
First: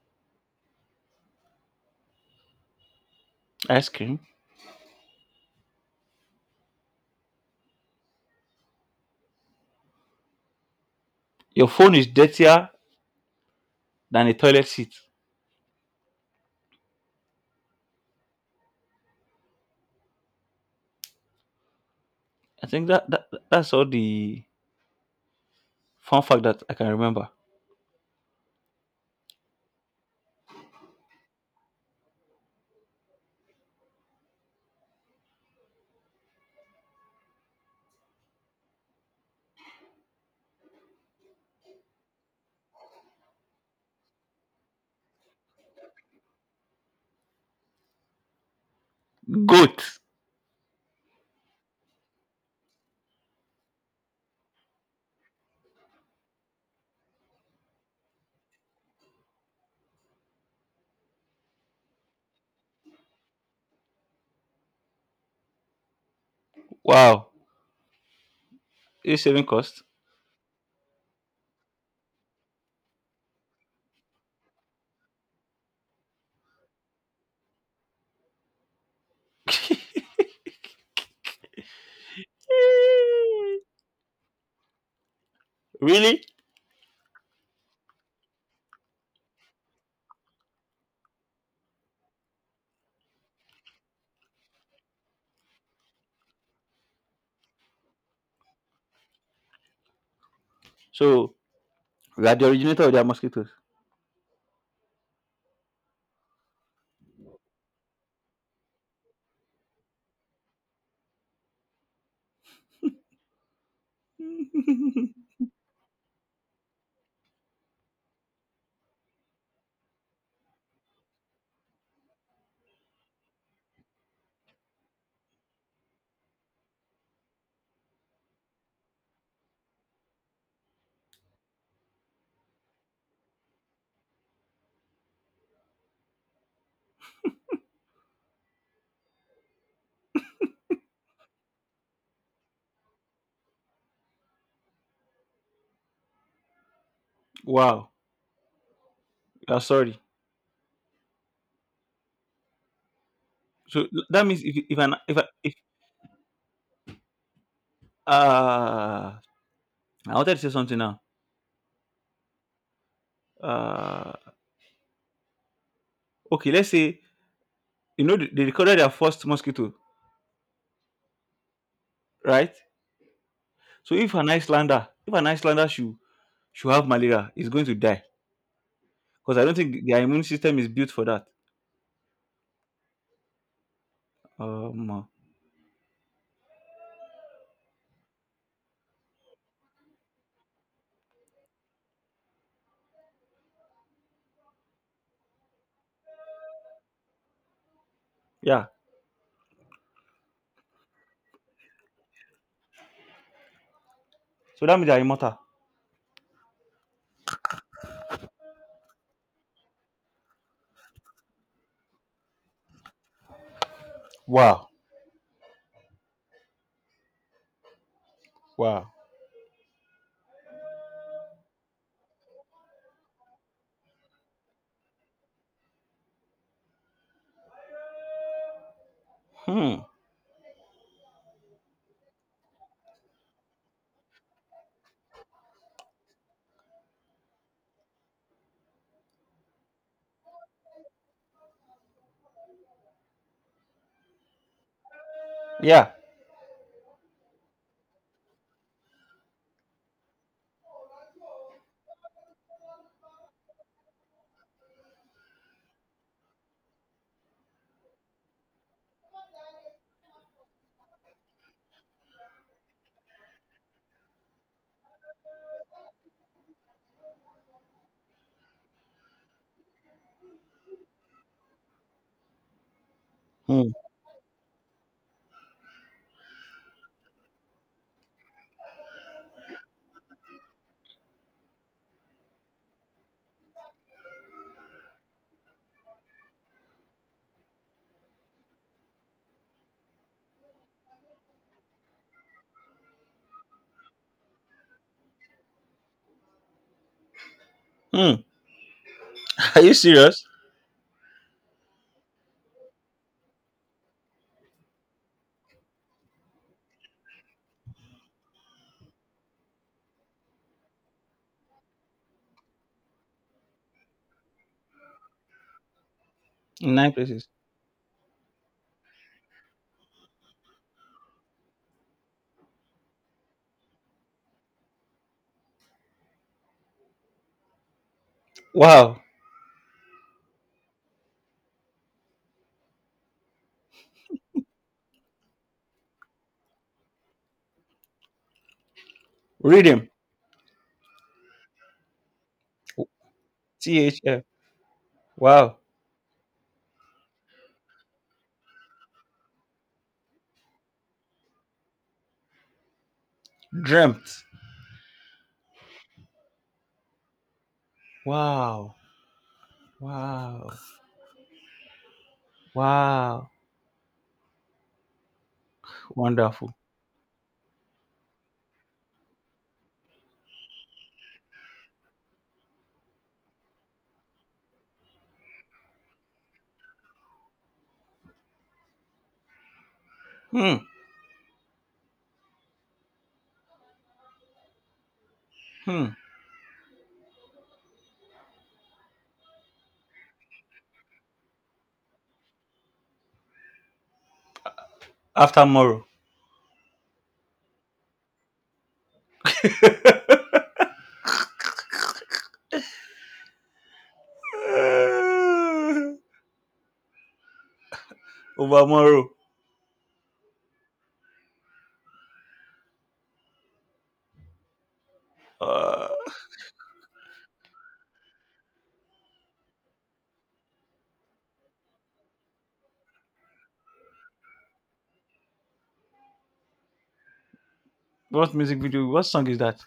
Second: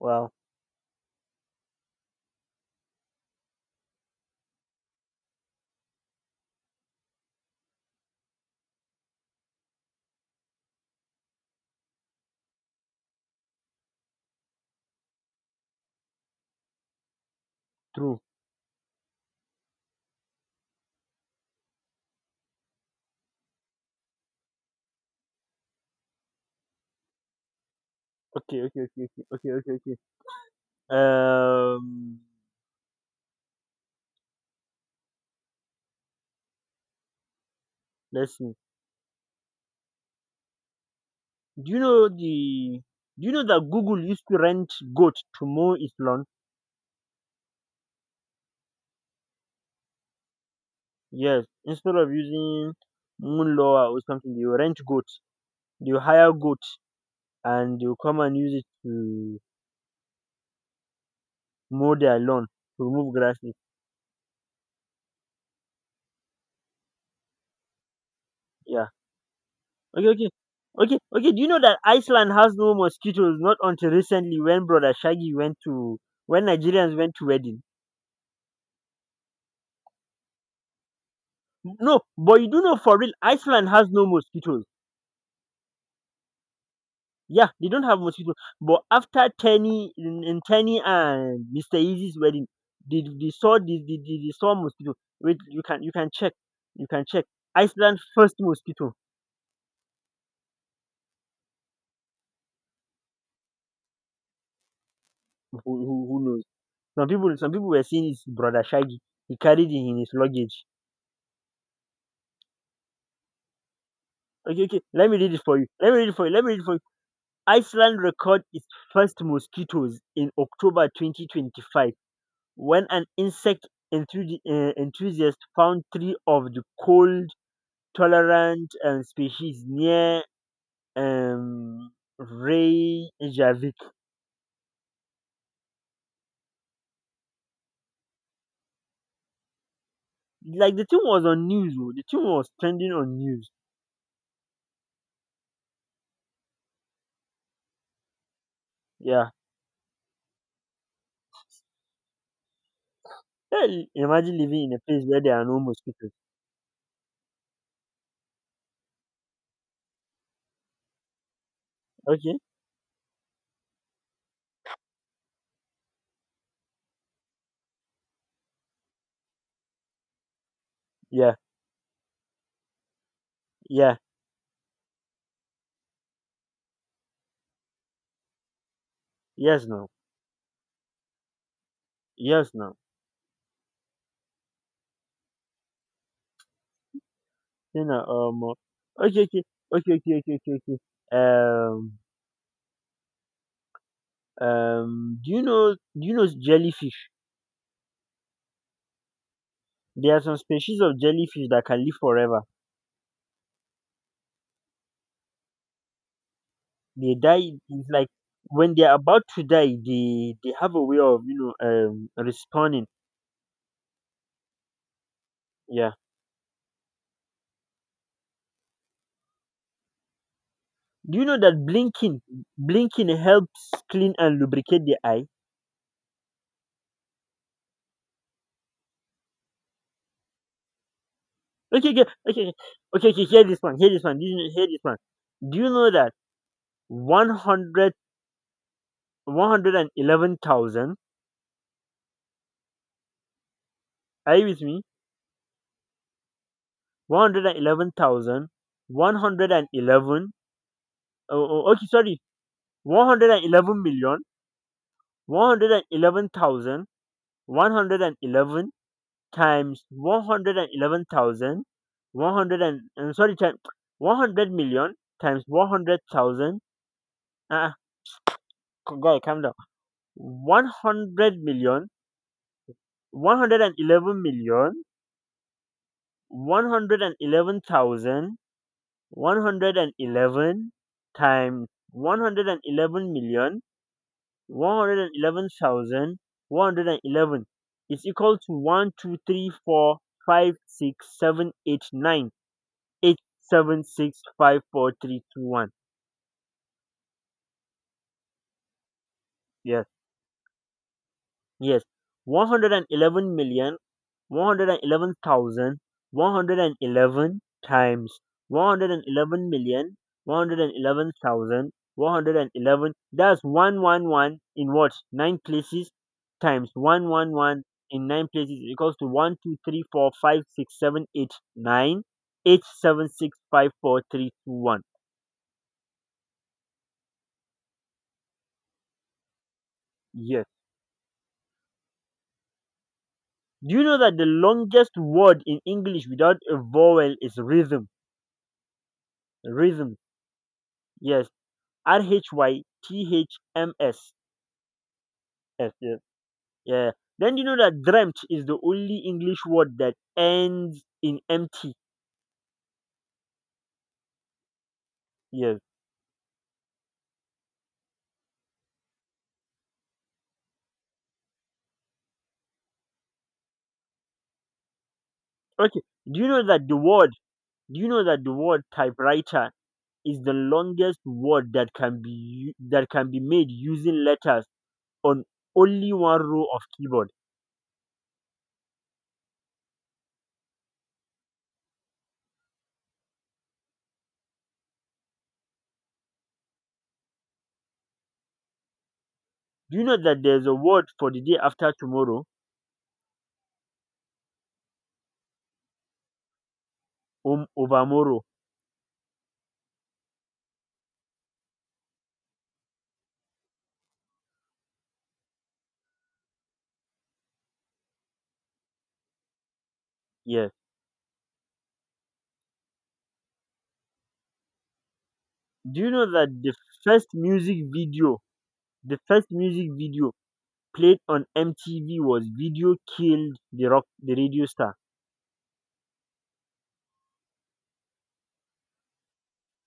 A: Wow.
B: Ice cream. Your phone is dirtier than a toilet seat.
A: True.
B: I think that's all the fun fact that I can remember.
A: Okay. Okay. Okay. Okay. Okay. Okay. Okay. Um. Let's see. Do you know the? Do you know that Google used to rent goat to mow its lawn?
B: Goat.
A: Yes. Instead of using moon law or something, they will rent goat. You hire goat, and they come and use it to mow their lawn, to remove grasses.
B: Wow.
A: Yeah.
B: Is it saving cost?
A: Okay, okay. Okay, okay. Do you know that Iceland has no mosquitoes? Not until recently when Brother Shaggy went to, when Nigerians went to wedding.
B: (laughs)
A: No, but you do know, for real, Iceland has no mosquitoes.
B: Really?
A: Yeah, they don't have mosquitoes. But after Tenny in Tenny and Mr. Easy's wedding, they saw the, they saw mosquito. Wait, you can check. You can check. Iceland first mosquito.
B: So we are the originator of their mosquitoes.
A: Who knows? Some people were seeing his brother Shaggy. He carried it in his luggage. Okay, okay. Let me read it for you. Let me read it for you. Let me read it for you. Iceland record its first mosquitoes in October 2025, when an insect enthusiast found three of the cold tolerant species near, um, Reykjavik. Like the thing was on news. Oh. The thing was trending on news.
B: Wow.
A: Yeah.
B: I'm sorry.
A: Well,
B: So that
A: imagine
B: means
A: living in
B: if
A: a
B: an
A: place where there are
B: if
A: no mosquitoes.
B: uh I wanted to say something now.
A: Okay.
B: Uh okay, let's say they recorded their first mosquito,
A: Yeah.
B: right? So
A: Yeah.
B: if an Icelander should, she'll have malaria. It's going to die because I don't
A: Yes,
B: think
A: no.
B: their immune system is built for that.
A: Yes, no.
B: Um, uh,
A: Okay, okay, okay, okay, okay, okay, okay. Um, do you know, jellyfish?
B: yeah.
A: There are some species of jellyfish that can live forever.
B: So that means they're immortal.
A: They die, it's like when they are about to die, they have a way of, responding.
B: Wow.
A: Yeah.
B: Wow.
A: Do you know that blinking helps clean and lubricate the eye?
B: Hmm.
A: Okay, okay, okay, okay, okay. Okay, hear this one. Hear this one. Hear this one. Do you know that 100, 111,000. Are you with me?
B: Yeah.
A: 111,000, 111. Oh, oh, okay, sorry. 111,000,000, 111,000, 111 times 111,000, 100 and, I'm sorry, times 100,000,000 times 100,000. Ah, guy, calm down. 100 million, one hundred
B: Hmm.
A: and eleven million, 111,000, 111 times 111,111,111 is equal to 1 2 3 4 5 6 7 8 9 8 7 6 5 4 3 2 1.
B: Hmm. (laughs) Are you
A: Yes,
B: serious?
A: yes. 111 million, 111,111 times 111,111,111. That's 111 in what? Nine places times
B: In nine places.
A: 111 in nine places equals to 1 2 3 4 5 6 7 8 9 8 7 6 5 4 3 2 1.
B: Wow.
A: Yes. Do you know that the longest word in English without a vowel is rhythm?
B: Rhythm.
A: Rhythm. Yes. RHYTHMS.
B: THF. Wow.
A: Yes, yes, yeah. Then you know that dreamt is the only English word that ends in empty.
B: Dreamt.
A: Yes.
B: Wow. Wow. Wow.
A: Okay. Do you know
B: Wonderful.
A: that the word? Do you know that the word typewriter is the longest word that can be that can be made using letters on only one row of keyboard?
B: Hmm. Hmm.
A: Do you know that there's a word for the day after tomorrow?
B: After tomorrow.
A: Overmorrow.
B: (laughs) Over tomorrow.
A: Yes. Do
B: Uh,
A: you know that the first music video, the first music video played on MTV was Video Killed the Rock the Radio Star.
B: what music video? What song is that?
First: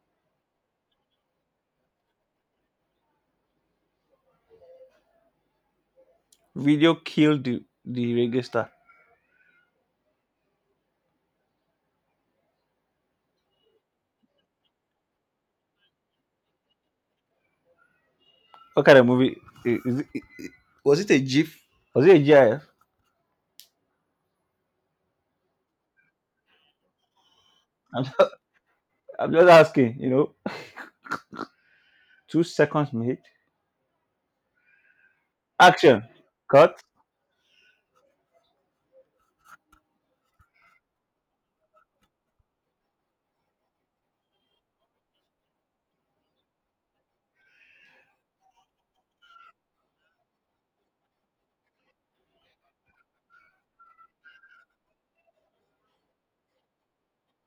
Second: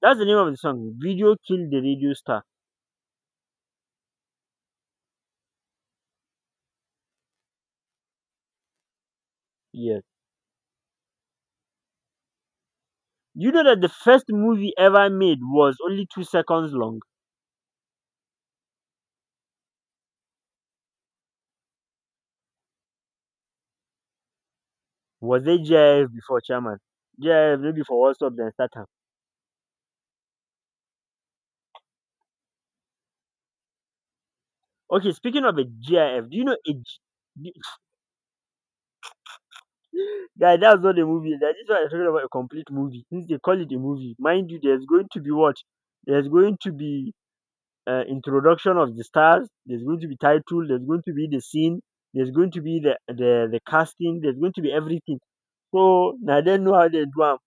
A: That's the name of the song. Video Killed the Radio Star.
B: Video killed the reggae star.
A: Yes. You know that the first movie ever made was only 2 seconds long.
B: What kind of movie is it, was it? A GIF? Was it a GIF?
A: Was it JIF before Chairman? JIF maybe
B: I'm (laughs)
A: for
B: just,
A: WhatsApp then start time.
B: I'm just asking. You know, 2 seconds made.
A: Okay, speaking of a
B: Action.
A: GIF, do you know a
B: Cut.
A: G- (laughs) guy, that's not a movie. That is why I'm talking about a complete movie. Since they call it a movie, mind you, there's going to be what? There's going to be introduction of the stars. There's going to be title. There's going to be the scene. There's going to be the casting. There's going to be everything. So now they know how they do am.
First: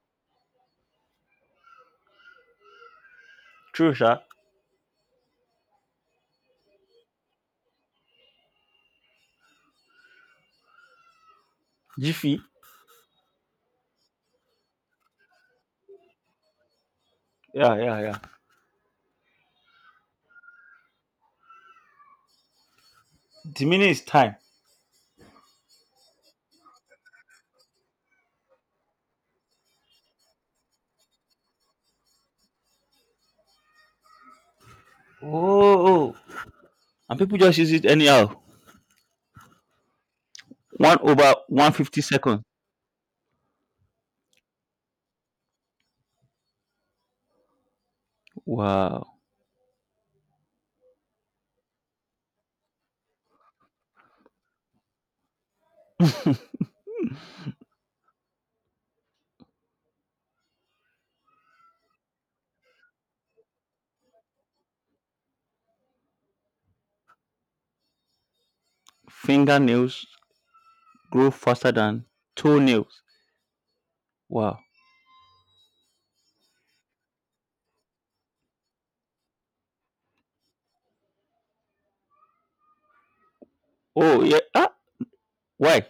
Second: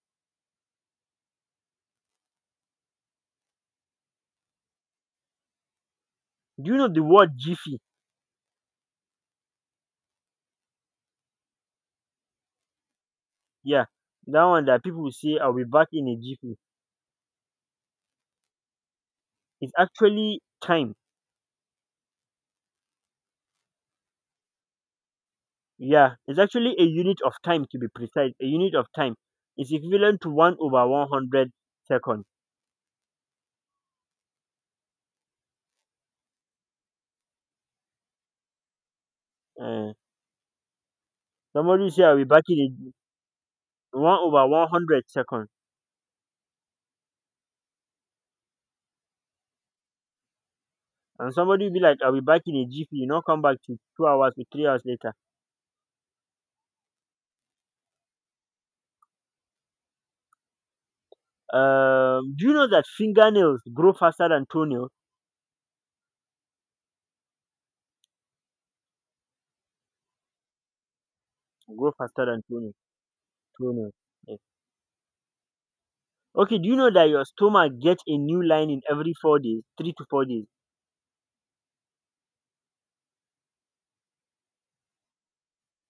B: Trusha shot.
A: Do you know the word jiffy?
B: Jiffy.
A: Yeah, that one that people say I'll be back in a jiffy.
B: Yeah, yeah, yeah.
A: It's actually time.
B: The minute is time.
A: Yeah, it's actually a unit of time to be precise. A unit of time is equivalent to one over one hundred one hundred second.
B: Oh, and people just use it anyhow.
A: Uh,
B: One over one
A: Somebody
B: fifty
A: say I'll be
B: seconds.
A: back in a one over 100 seconds.
B: Wow.
A: And somebody will be like, I'll be back in a jiffy, you know, come back to 2 hours or 3 hours later.
B: (laughs)
A: Do you know that fingernails grow faster than toenails?
B: Fingernails grow faster
A: Grow
B: than
A: faster than toenails.
B: toenails.
A: Toenails. Yes.
B: Wow.
A: Okay, do you know that your stomach gets a new lining every 4 days, 3 to 4 days?
B: Oh yeah. Ah, why?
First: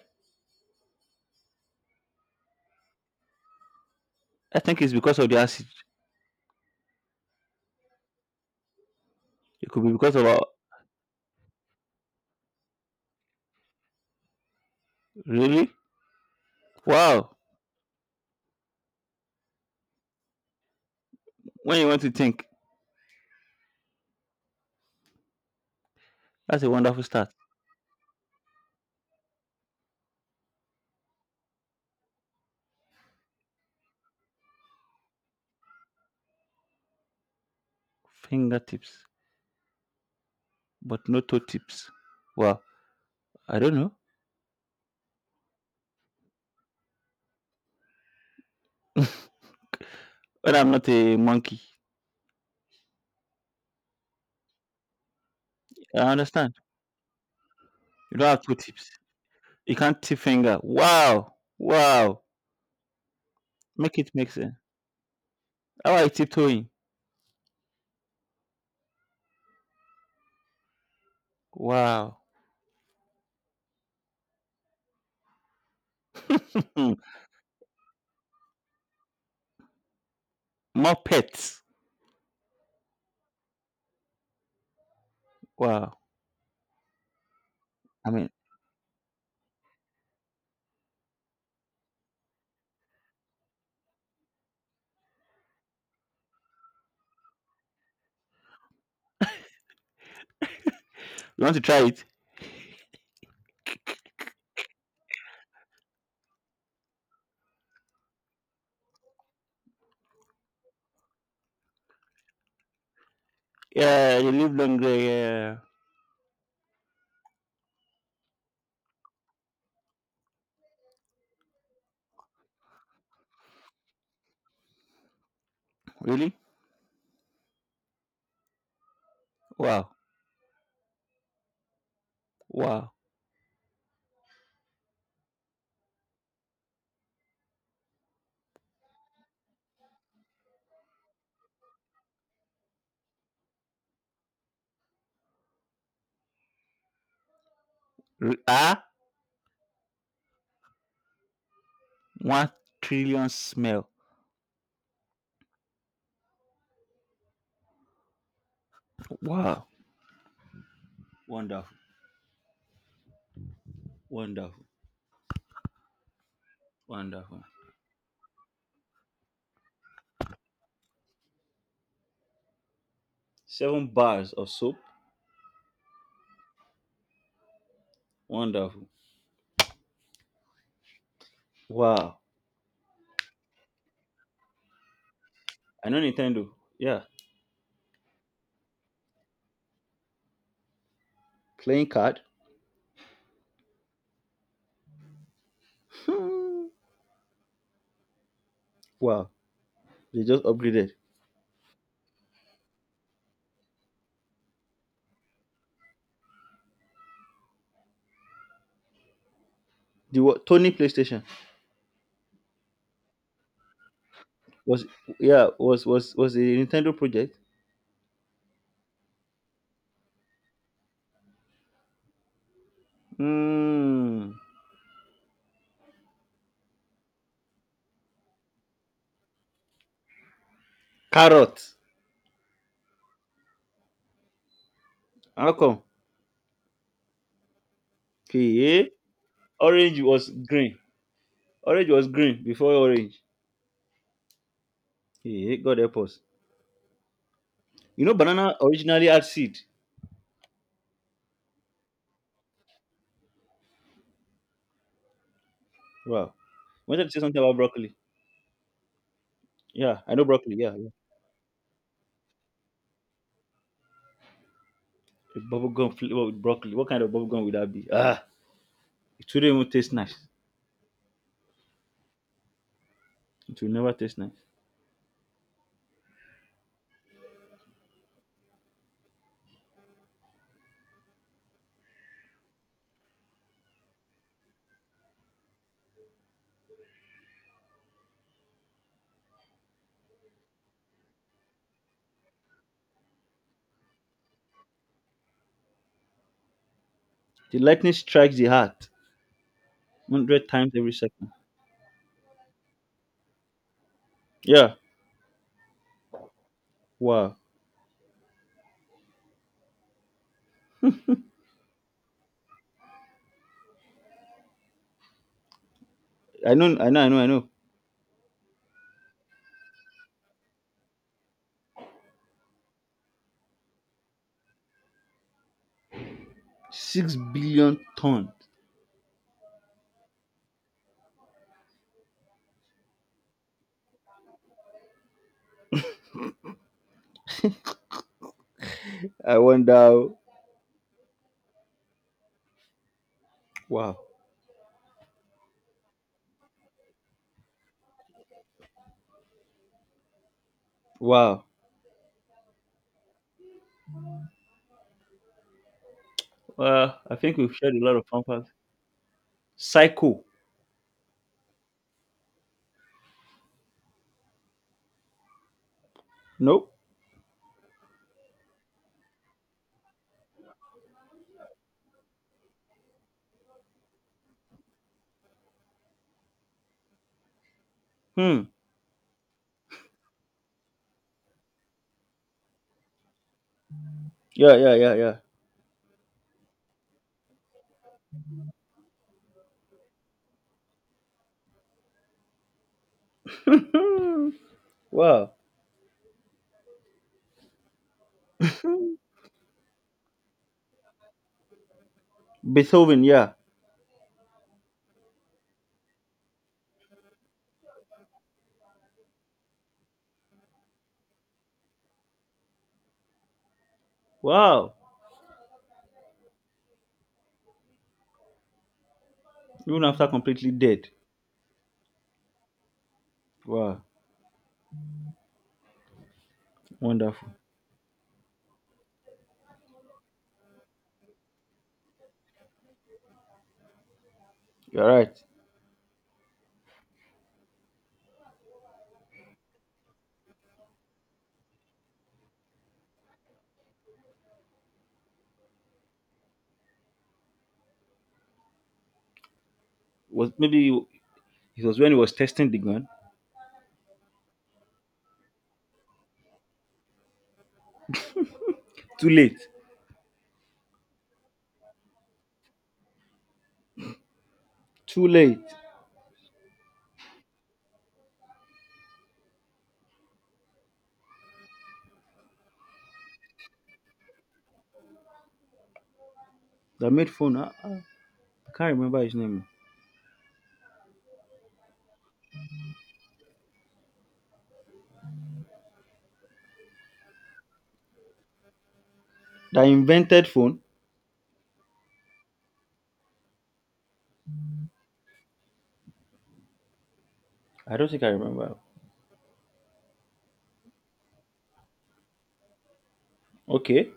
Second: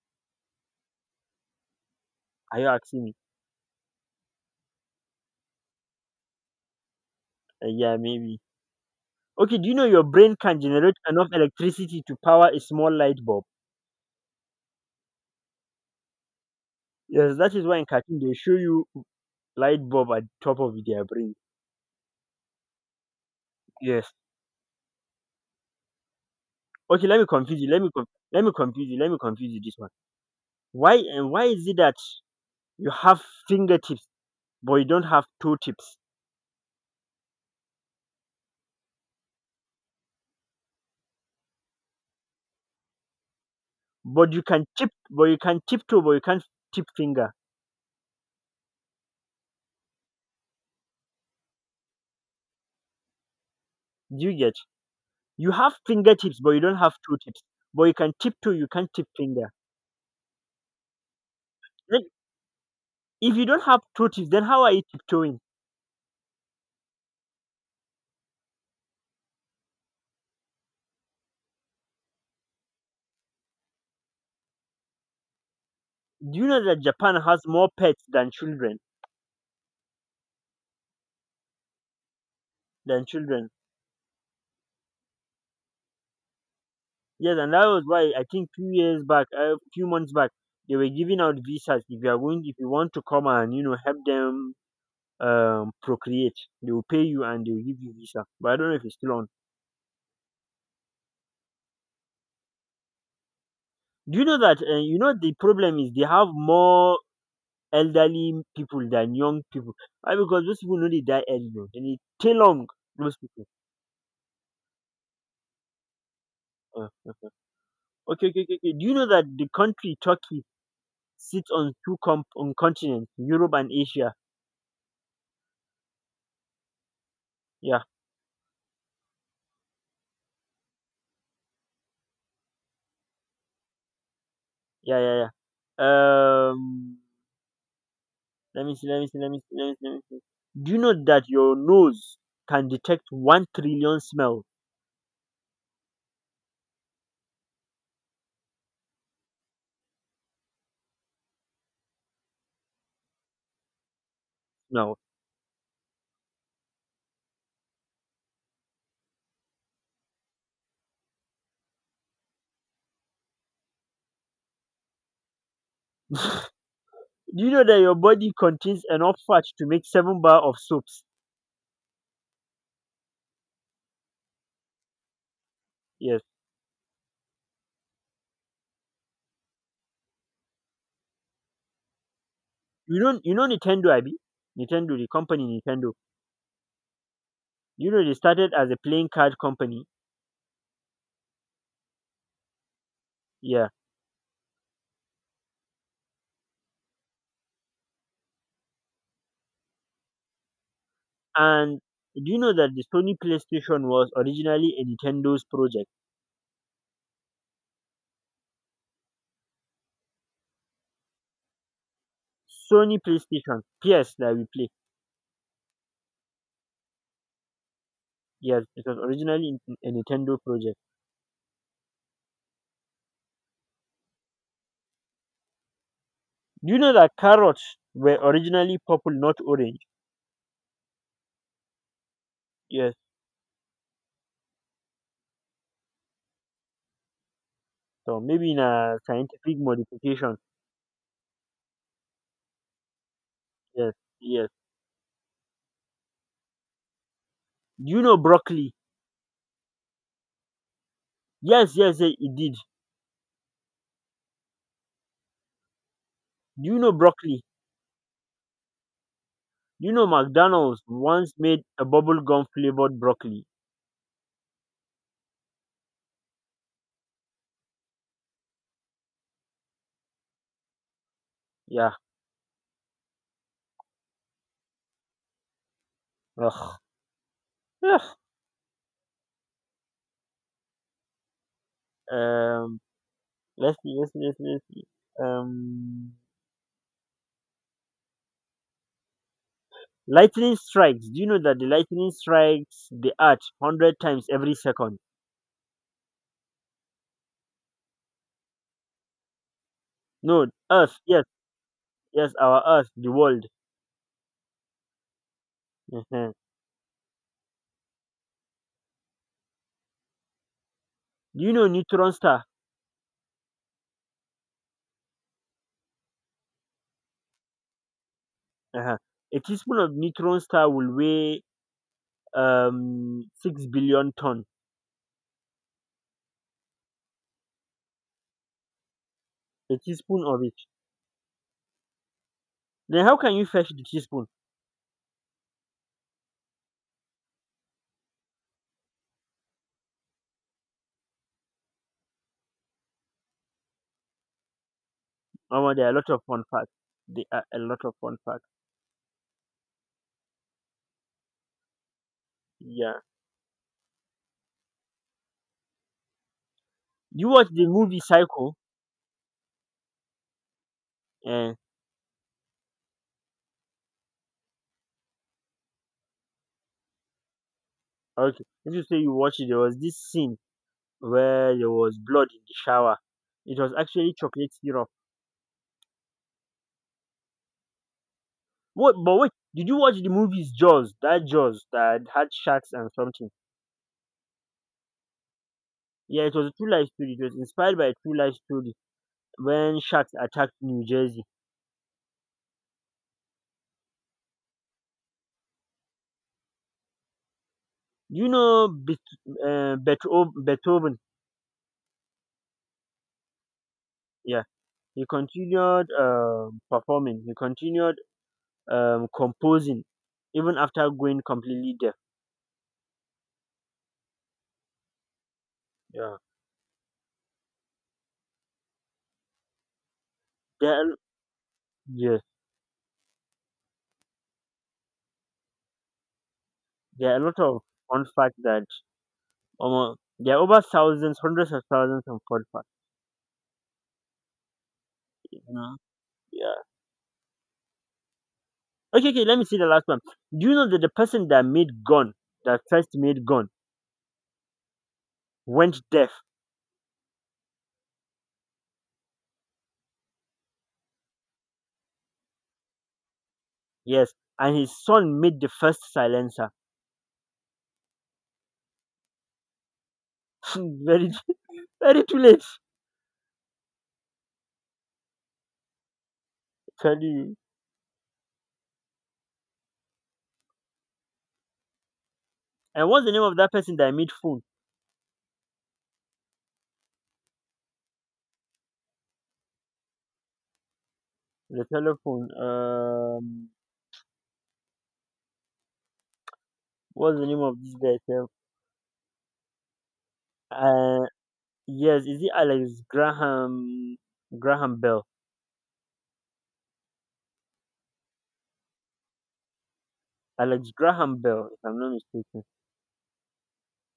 A: Are you asking me?
B: I think it's because of the acid.
A: Yeah, maybe. Okay, do
B: It
A: you
B: could
A: know
B: be
A: your
B: because of
A: brain
B: our.
A: can generate enough electricity to power a small light bulb?
B: Really? Wow.
A: Yes, that is why in cartoon they show you light bulb at the top of their brain.
B: When you want to think,
A: Yes.
B: that's a wonderful
A: Okay, let me
B: start.
A: confuse you. Let me confuse you. Let me confuse you. This, why and why is it that you have fingertips but you don't have toe tips,
B: Fingertips, but no toe tips. Wow. I don't know.
A: but you can tip but you can tiptoe but you can't tip finger?
B: (laughs) But I'm not a monkey.
A: Do you get? You have
B: I
A: fingertips but
B: understand.
A: you don't have toe tips, but you can
B: You don't have
A: tiptoe,
B: two
A: you
B: tips.
A: can't tip finger.
B: You can't tip finger. Wow.
A: Then
B: Wow.
A: if you don't have
B: Make
A: toe
B: it
A: tips
B: make
A: then
B: sense.
A: how are you tiptoeing?
B: How are you tiptoeing? Wow.
A: Do you know that
B: Hmm.
A: Japan has more pets than children?
B: More pets.
A: Than children.
B: Wow.
A: Yes, and that was
B: I
A: why I
B: mean,
A: think few years back, a few months back, they were giving out visas if you are going, if you want to come and you know help them procreate. They will pay you and they will give you visa but I don't know if it's still on.
B: you want to try it?
A: Do you know that you know the problem is they have more elderly people than young people? Why? Because those people know they die early, oh, they need too long, those people.
B: Yeah, you live longer. Yeah.
A: Okay. Okay, okay, okay, okay. Do you know that the country Turkey sits on two on continents, Europe and Asia?
B: Really?
A: Yeah.
B: Wow. Wow.
A: Yeah, yeah, yeah. um let me see, let me see, let me see, let me see, let me see. Do you know that your nose can detect 1 trillion smells?
B: Ah? 1 trillion smell.
A: Now.
B: Wow. Wonderful. Wonderful. Wonderful.
A: Do you know that your body contains enough fat to make seven bar of soaps?
B: Seven bars of soap.
A: Yes.
B: Wonderful. Wow.
A: You know Nintendo, Abby? Nintendo, the company
B: I
A: Nintendo.
B: know Nintendo. Yeah.
A: You know they started as a playing card company.
B: Playing card.
A: Yeah.
B: Wow. They just upgraded.
A: And do you know that the Sony PlayStation was originally a Nintendo's project?
B: Tony PlayStation
A: Sony PlayStation, PS that we play.
B: was, yeah, was a Nintendo project.
A: Yes, it was originally a Nintendo project.
B: Hmm.
A: Do you know that carrots were originally purple, not orange?
B: Carrot.
A: Yes.
B: How come?
A: So maybe in
B: Okay.
A: a scientific
B: Orange was
A: modification.
B: green. Orange was green before orange.
A: Yes. Yes.
B: Yeah. God help us.
A: Do you
B: You know,
A: know
B: banana
A: broccoli?
B: originally had seed.
A: Yes, yes, yes, it did.
B: Wow.
A: Do you know
B: Wanted to say something
A: broccoli?
B: about broccoli.
A: Do you
B: Yeah,
A: know
B: I know broccoli. Yeah,
A: McDonald's
B: yeah.
A: once made a bubblegum flavored broccoli?
B: A bubble gum flavor with broccoli. What kind of bubble gum would that be? Ah, it wouldn't even taste nice.
A: Yeah.
B: It will never taste nice.
A: Ugh. Ugh. Um, let's see, let's see, let's see, let's see. Um, lightning strikes. Do you know that the lightning strikes the earth 100 times every second?
B: The lightning strikes the heart hundred
A: No,
B: times every
A: Earth. Yes,
B: second.
A: yes, our Earth, the world.
B: Yeah.
A: Uh-huh.
B: Wow.
A: Do you know neutron star?
B: I know. I know. I know. I know.
A: Uh-huh. A teaspoon of neutron star will weigh 6 billion ton.
B: 6 billion tons.
A: A teaspoon of it. Then how can you fetch the teaspoon?
B: I wonder. Wow.
A: Oh, there are a lot of fun facts. There are a lot of fun facts.
B: Wow.
A: Yeah.
B: Well, I
A: You
B: think
A: watch
B: we've
A: the
B: shared a lot
A: movie
B: of fun facts.
A: Psycho?
B: Psycho.
A: Eh,
B: Nope.
A: okay. If you say you watch it, there was this scene where there was blood in the shower. It was actually chocolate syrup.
B: Hmm.
A: What? But wait, did you watch the movies Jaws? That Jaws that had sharks and something.
B: Yeah. Yeah. Yeah. Yeah.
A: Yeah, it was a true life story. It was inspired by a true life story when sharks attacked New Jersey.
B: Hmm. Wow.
A: You know, Beethoven. Beethoven.
B: Beethoven, yeah.
A: Yeah, he continued performing. He continued composing even after going completely deaf.
B: Wow.
A: Yeah,
B: Even after completely
A: there
B: dead.
A: are, yes,
B: Wow.
A: there are a
B: Wonderful.
A: lot of fun facts that almost there are over thousands, hundreds of thousands of fun facts.
B: You're right.
A: You know? Yeah. Okay, okay. Let me see the last one. Do you know that the person that made gun, that first made gun, went deaf?
B: Was maybe It was when he was testing the gun.
A: Yes, and his son made the first silencer.
B: Too late.
A: (laughs) Very, very too late.
B: Too late.
A: Tell you. And what's the name of that person that made food?
B: That made phone. I can't remember his name.
A: The telephone. What's the name of this guy? Sef?
B: That invented phone.
A: Uh, yes, is it Alex Graham? Graham Bell.
B: I don't think I remember.
A: Alex Graham Bell, if I'm not mistaken.
B: Okay.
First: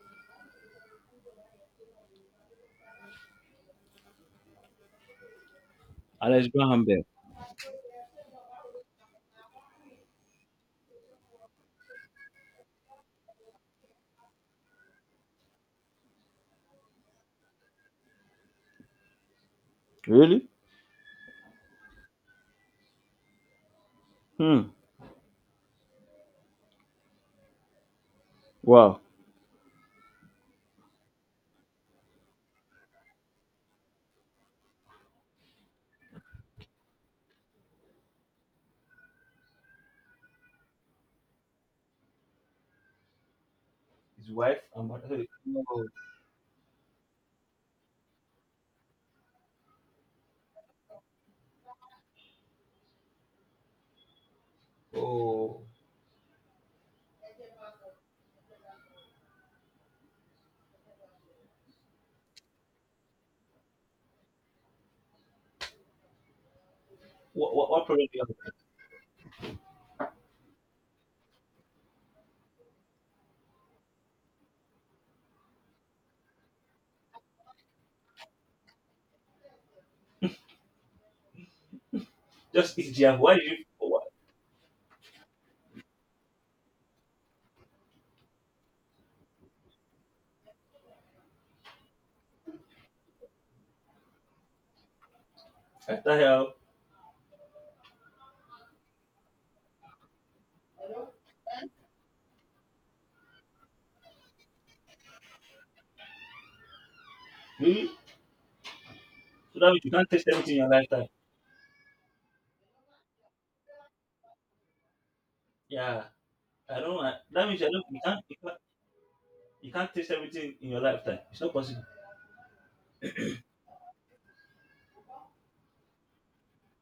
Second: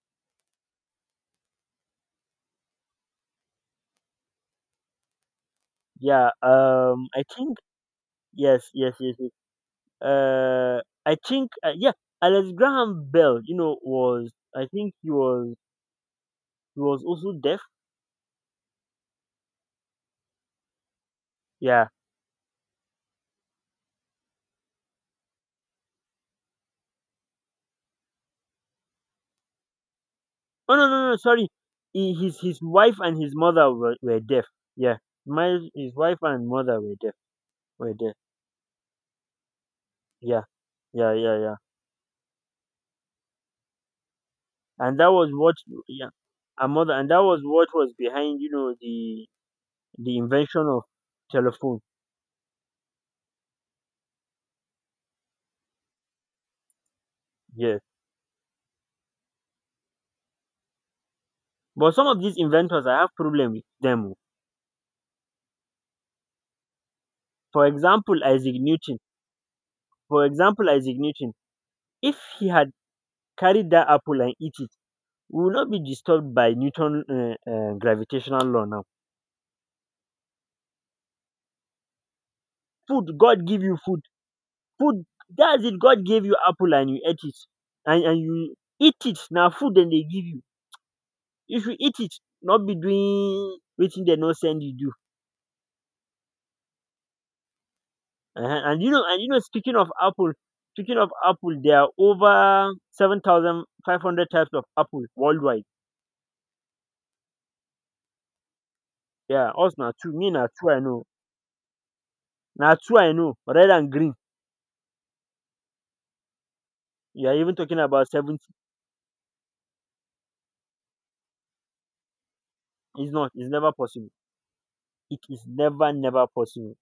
A: Yeah.
B: Alex Graham Bell.
A: I think yes, yes, yes, yes. Uh, I think yeah, Alex Graham Bell. You know, was I think he was, he was also deaf.
B: Really?
A: Yeah.
B: Hmm. Wow.
A: Oh no no no sorry. He, his wife and his mother were deaf. Yeah. My his wife and mother were deaf. Were deaf. Yeah. Yeah, yeah, yeah.
B: His wife and
A: And that
B: mother.
A: was what, yeah, our mother, and that was what was behind, you know, the invention of telephone.
B: Oh. Oh.
A: Yes, but some of these inventors I have problem with them oh.
B: What,
A: For
B: what, what problem
A: example
B: do you have?
A: Isaac Newton, for example isaac newton if he had carried that apple and eat it we will not be disturbed by Newton gravitational law now.
B: Just eat
A: Food,
B: jam. Why
A: god
B: did you?
A: give you food,
B: What
A: food. That's it, god gave you apple and you ate it and you eat it now food. Then they give you, you should eat it, not be doing waiting they no send you do.
B: the hell?
A: And you know, speaking of apple, there are over 7,500 types of apple worldwide.
B: Really?
A: Yeah,
B: So that
A: us
B: means you
A: now
B: can't
A: two,
B: taste
A: me now
B: everything in your
A: two I know,
B: lifetime.
A: now two I know, red and green.
B: Yeah. I don't. I,
A: You are
B: that
A: even
B: means you
A: talking
B: don't. You
A: about
B: can't. You
A: 70.
B: can't, you can't taste everything in your lifetime. It's not possible.
A: It's not. It's never possible. It is never, never possible.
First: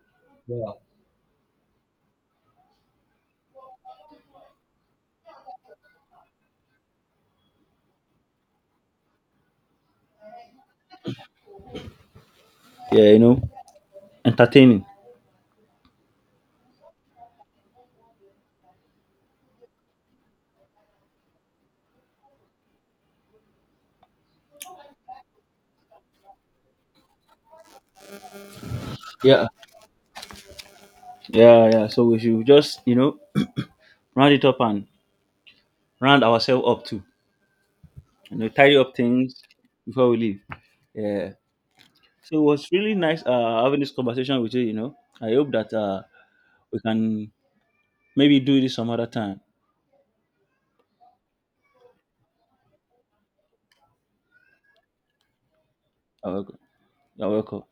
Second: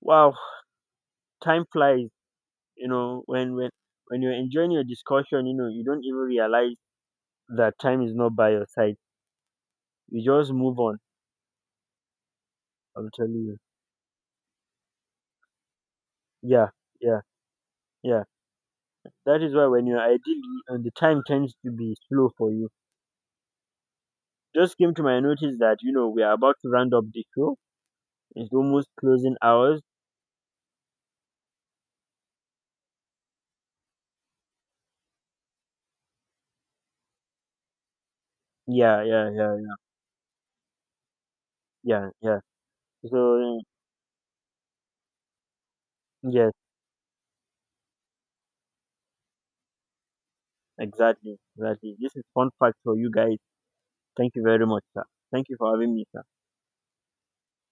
A: Wow,
B: Yeah.
A: time flies. You know, when you're enjoying your discussion, you know, you don't even realize that time is not by your side. You just move on. I'm
B: Yeah. You
A: telling
B: know.
A: you.
B: Entertaining.
A: Yeah, yeah, yeah. That is why when you're ideally and the time tends to be slow for you. Just came to my notice that, you know, we are about to round up the show. It's almost closing
B: Yeah,
A: hours.
B: yeah, yeah. So we should just, round it up and round ourselves up too. You know, tidy up
A: Yeah, yeah,
B: things
A: yeah,
B: before we leave. Yeah.
A: yeah,
B: So
A: yeah.
B: it was really nice
A: So
B: having this conversation with you. You know, I hope that
A: yes,
B: we can maybe do this some other time.
A: exactly, exactly. This is fun fact for you guys. Thank you very much, sir. Thank you for having me, sir.
B: You're welcome. You're welcome.